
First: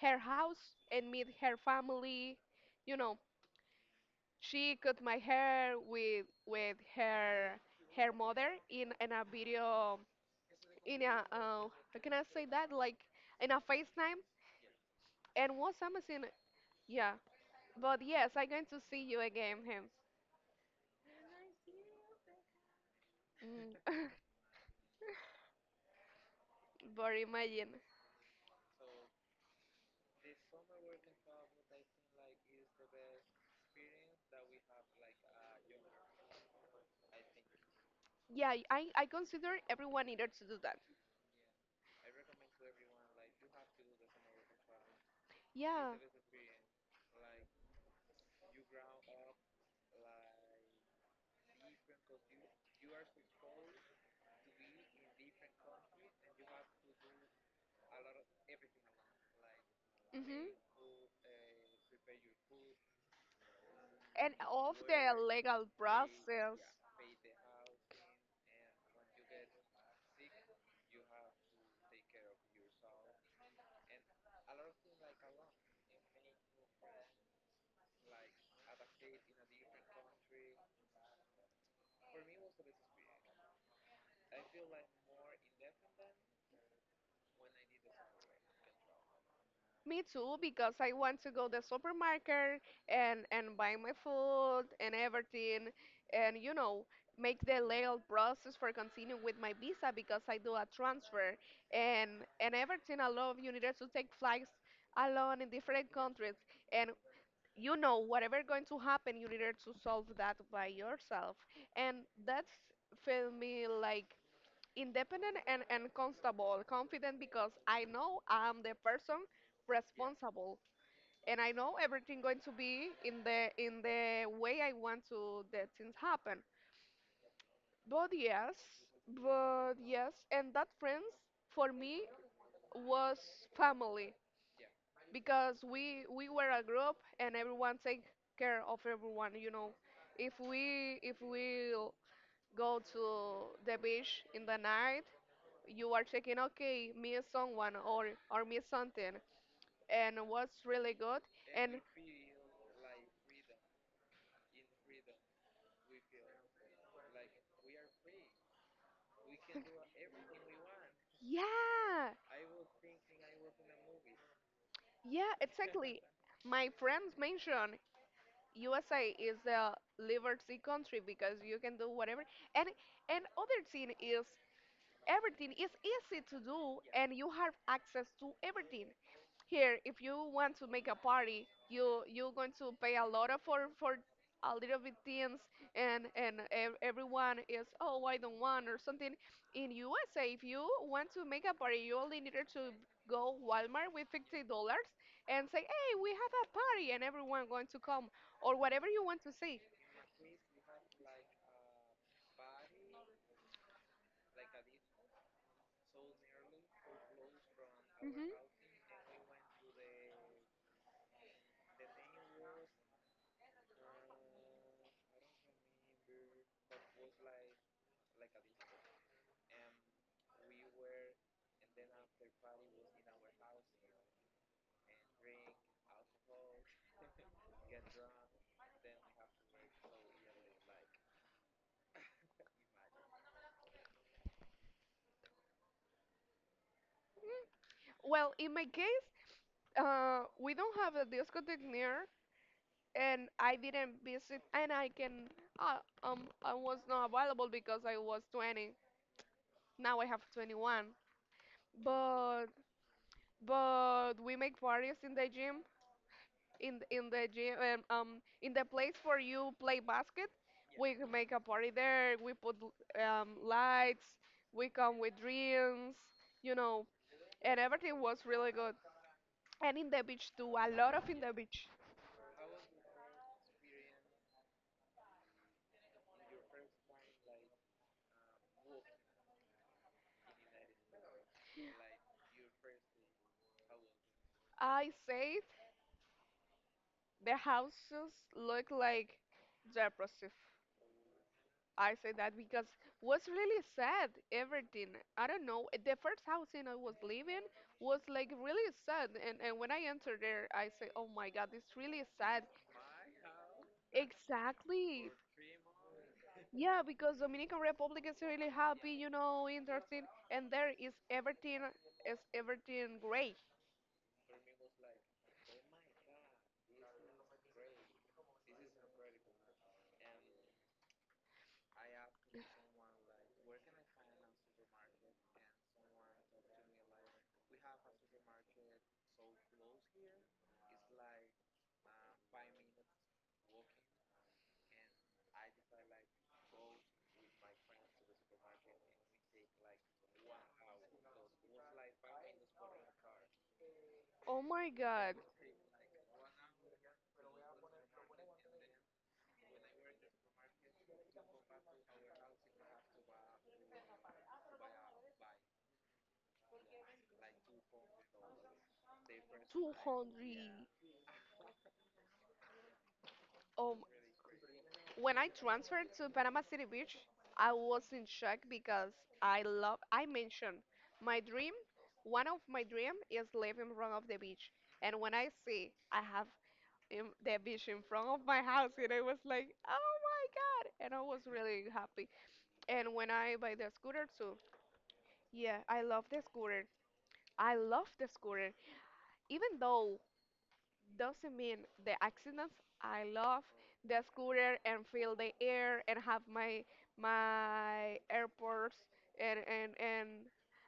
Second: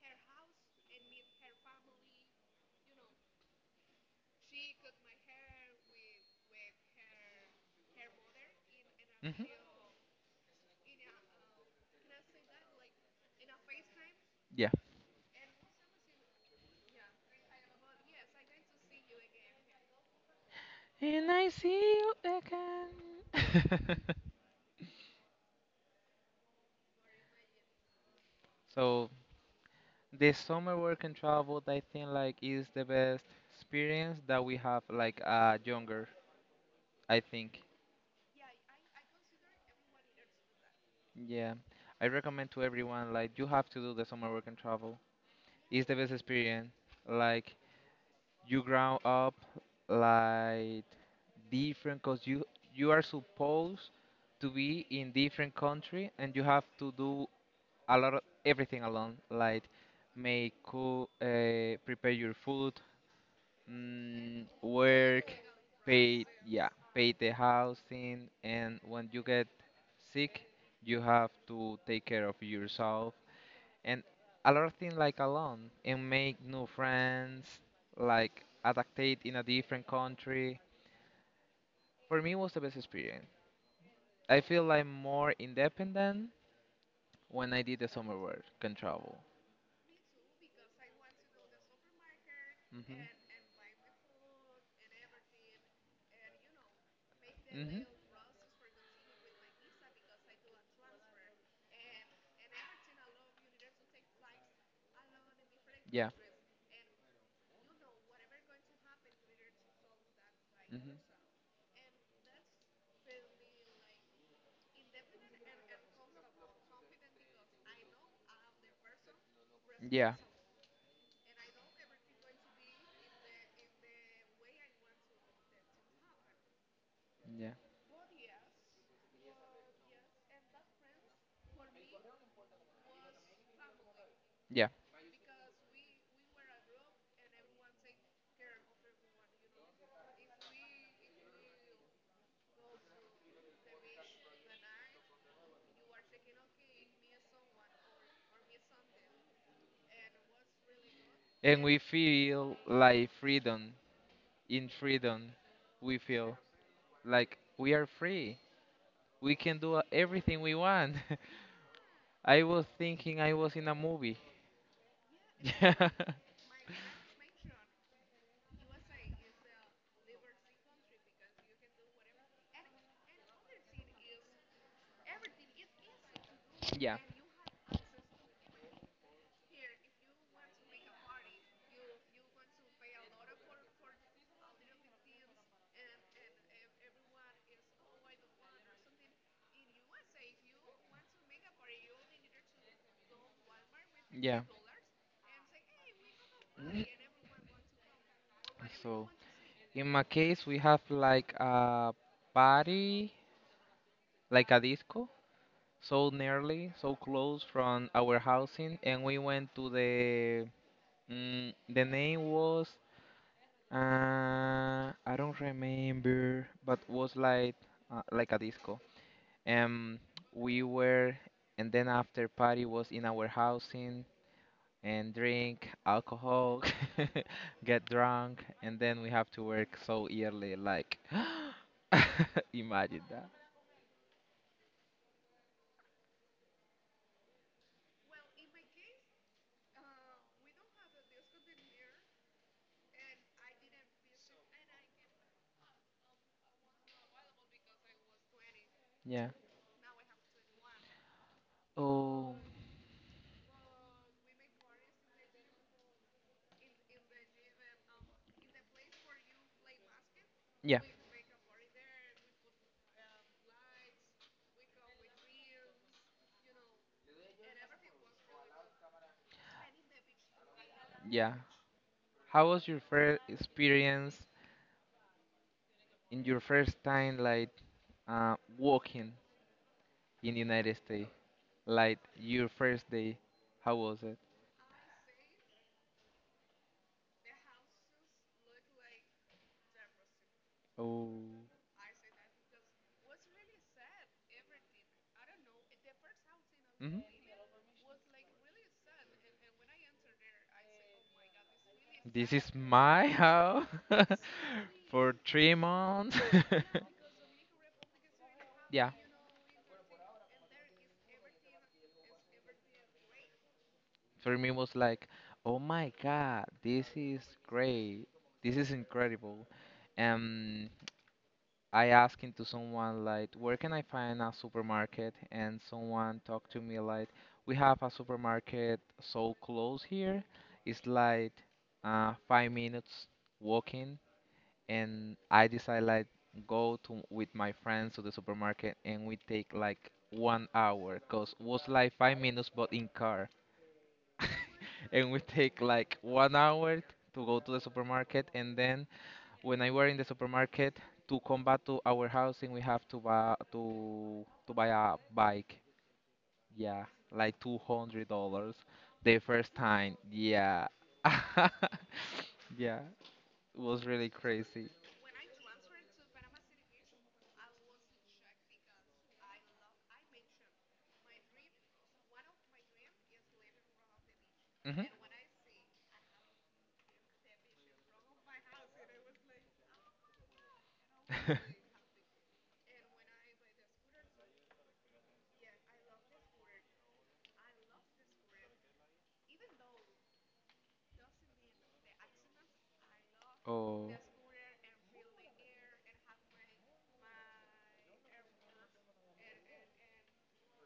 her house and meet her family. You know, she cut my hair with her mother in a Hmm. video in a how can I say that, like in a FaceTime, Yeah. and was amazing. Yeah, but yes, I'm going to see you again, him. And I see you again. Mm. [LAUGHS] [LAUGHS] But imagine. So the summer work and travel, I think like is the best experience that we have like younger, I think. Yeah, I consider everyone needed to do that. Yeah. I recommend to everyone, like you have to do the summer work and travel. It's Yeah. the best experience. Like you ground up like different, because you are supposed to be in different country and you have to do a lot of everything alone, like Hmm. make cook prepare your food, And of the work, legal pay, process. yeah, pay the housing, and when you get sick you have to take care of yourself, and a lot of things like alone, and make new friends, like adaptate in a different country. For me, it was the best experience. I feel like more independent when I did the summer work, can travel. Me too, because I want to go to the supermarket Hmm. And buy my food and everything, and, you know, make the Hmm. legal process for continuing with my visa because I do a transfer and everything alone. You needed to take flights alone in different Yeah. countries. And you know whatever going to happen you needed to solve that by Hmm. yourself, and that's feel me like independent and constable confident, because I know I'm the person Yeah. responsible, and I know everything going to be in the way I want to that things happen. Yeah. But yes, but yes, and that friends for me was family, Yeah. because we were a group and everyone take care of everyone, you know. If we, if we go to the beach in the night, you are checking, okay, miss someone, or miss something, and what's really good. And And we feel like freedom in freedom we feel like we are free, we can do everything we want. yeah, [LAUGHS] I was thinking I was in a movie. yeah, [LAUGHS] Yeah, exactly. My friends mentioned USA is the liberty country because you can do whatever. And other thing is everything is easy to do yeah. and you have access to everything. Here if you want to make a party you're going to pay a lot of for a little bit things, and everyone is, oh I don't want or something. In usa if you want to make a party you only needed to go walmart with Yeah. $50 and say hey we have a party and [CLEARS THROAT] everyone going to come, or whatever you So want to see. in my case we have like a party like a disco so nearly so close from our Hmm. housing, and we went to the the name was I don't remember, but was like a disco. Um, we were, and then after party was in our housing and drink alcohol, [LAUGHS] get drunk, and then we have to work so early. Like, [GASPS] imagine that. Well, in my case, we don't have a discotheque near, and I didn't visit, and I can, I was not available because I was 20. Yeah. Now I have 21. Oh, But but we make parties in the gym, in the gym, in the place where you play basket. yeah, We can make a party there. We put lights. We come with drinks, you know, and everything was really good. And in the beach too, a lot of in the yeah. beach. How was your first experience in your first time like walking in the United States, like your first day, how was it? I saved. The houses look like depressive. Oh, I say that because was really sad everything. I don't know. The first housing I was hmm living was like really sad, and when I entered there I say, oh my god, this really this sad. is my house [LAUGHS] Exactly. for 3 months. Yeah, because Dominican Republic is really [LAUGHS] happy, Yeah, you know, interesting, and there is everything, is everything gray. for me was like, oh my god, this is great, this is incredible. Um, I asked into someone like, where can I find a supermarket? And someone talked to me like, we have a supermarket so close here. It's like 5 minutes walking. And I decide like go to with my friends to the supermarket, and we take like 1 hour, cause was like 5 minutes but in car, Oh my [LAUGHS] and god. we take like 1 hour to go to the supermarket, and then when I were in the supermarket to come back to our housing, we have to buy a bike. Yeah, like $200 the first Two time. hundred. Yeah, [LAUGHS] yeah, it Oh. was really crazy. When I transferred to Panama City Beach, I was in shock because I love, I mentioned my dream, one of my dream is live in front of the beach. And Hmm. when I see I have in, the beach in front of my house, and I was like, oh my God. And I was really [LAUGHS] happy. And when I buy the scooter too, yeah, I love the scooter. I love the scooter. Even though doesn't mean the accidents. I love Oh, the scooter and feel the air and have my AirPods, and and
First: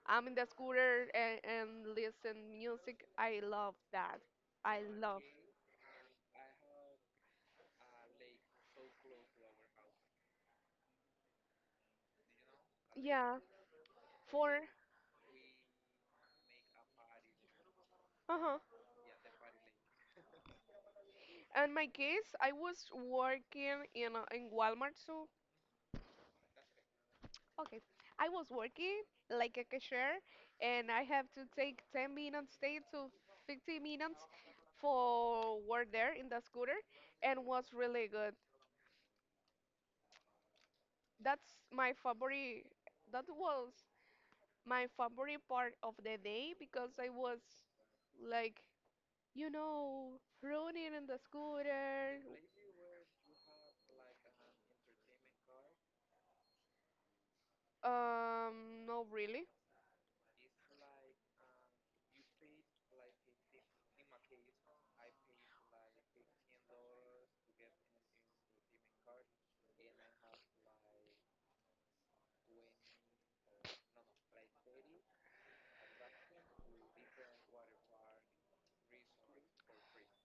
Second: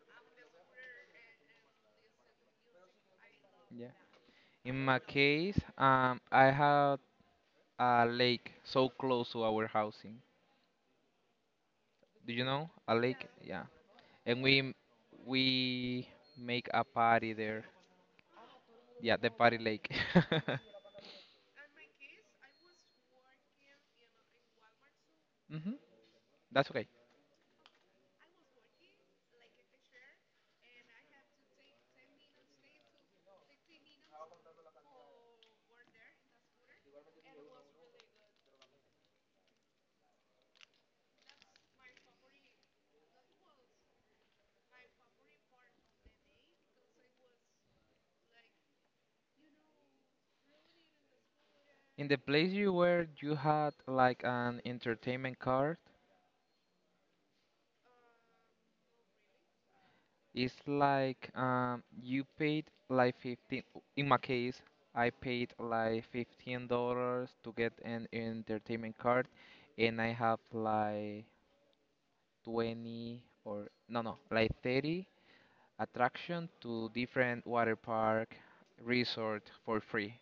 I'm in the scooter, and listen music. I love yeah. that. I In my love. case, I had a lake so close to our housing. Do you know a lake? Yeah, Yeah, and for we make a party there. uh-huh. Yeah, the party lake. [LAUGHS] In my case, I was working in in Walmart, so Mhm. That's okay. okay. I was working like a cashier, and I have to take 10 minutes, 10 to 15 minutes for work there in the scooter, and was really good. That's my favorite, that was my favorite part of the day because I was like, you know, running in the scooter. In the place you were, you had like an entertainment card. No, really. It's like you paid like 15. In my case, I paid like $15 to get an entertainment card, and I have like 20 or no, no, like 30 attraction to different water park resort for free.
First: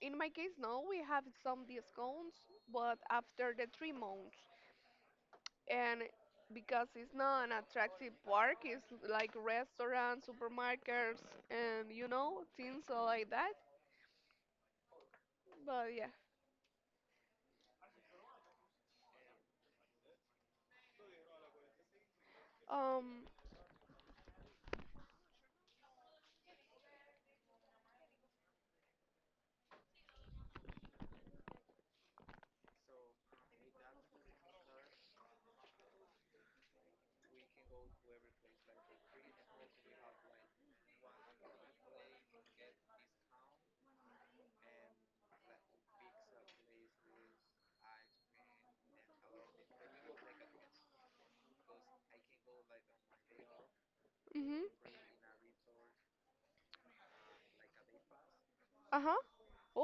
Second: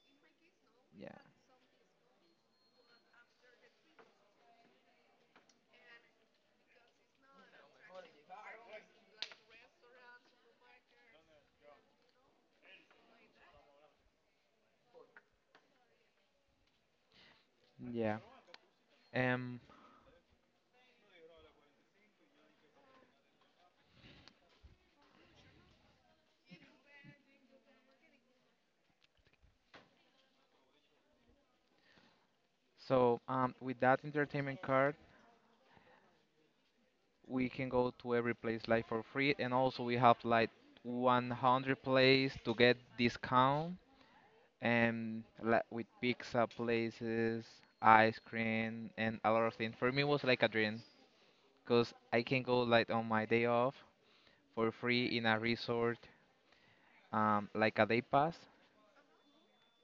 In my case, no, we Yeah, have some discounts, but after the 3 months. And because it's not an attractive park, it's like restaurants, supermarkets, and you know, things like that. But yeah. yeah. Um, Um, so with that entertainment card, we can go to every place like for free, and also we have like 100 place to get discount, and like with pizza places, ice cream, and a lot of things. For me it was like a dream, because I can go like on my day off for mm-hmm. free in a resort, like a day pass. Uh-huh.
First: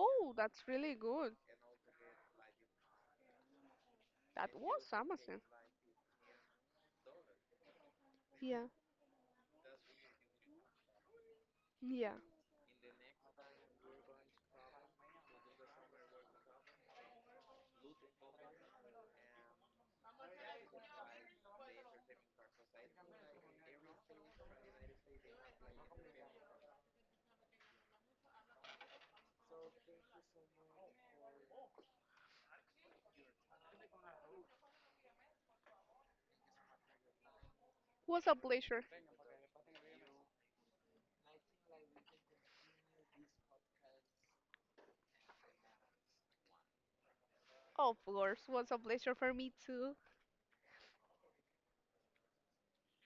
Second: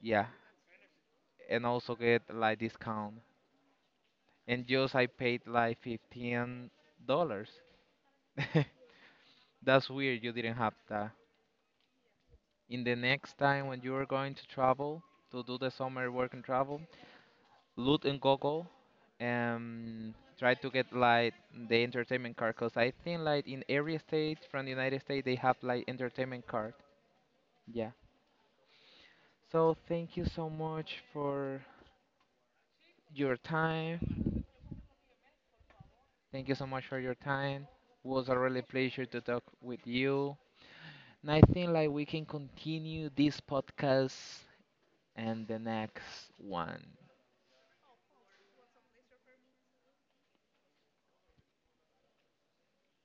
Yeah, that's really good. and also get like discount, That and was just I amazing. paid like 15 dollars. [LAUGHS] Yeah. That's weird you didn't have that. Yeah. In the next time when you are going to travel to do the summer work and travel, loot and Google and try to get like the entertainment card, because I think like in every state from the United States they have like entertainment card. Yeah. So thank you so much for your time. Thank you so much for your time. Was Was a a really pleasure. pleasure to talk with you. And I think like we can continue this podcast and the next one. Of course, was a pleasure for me too.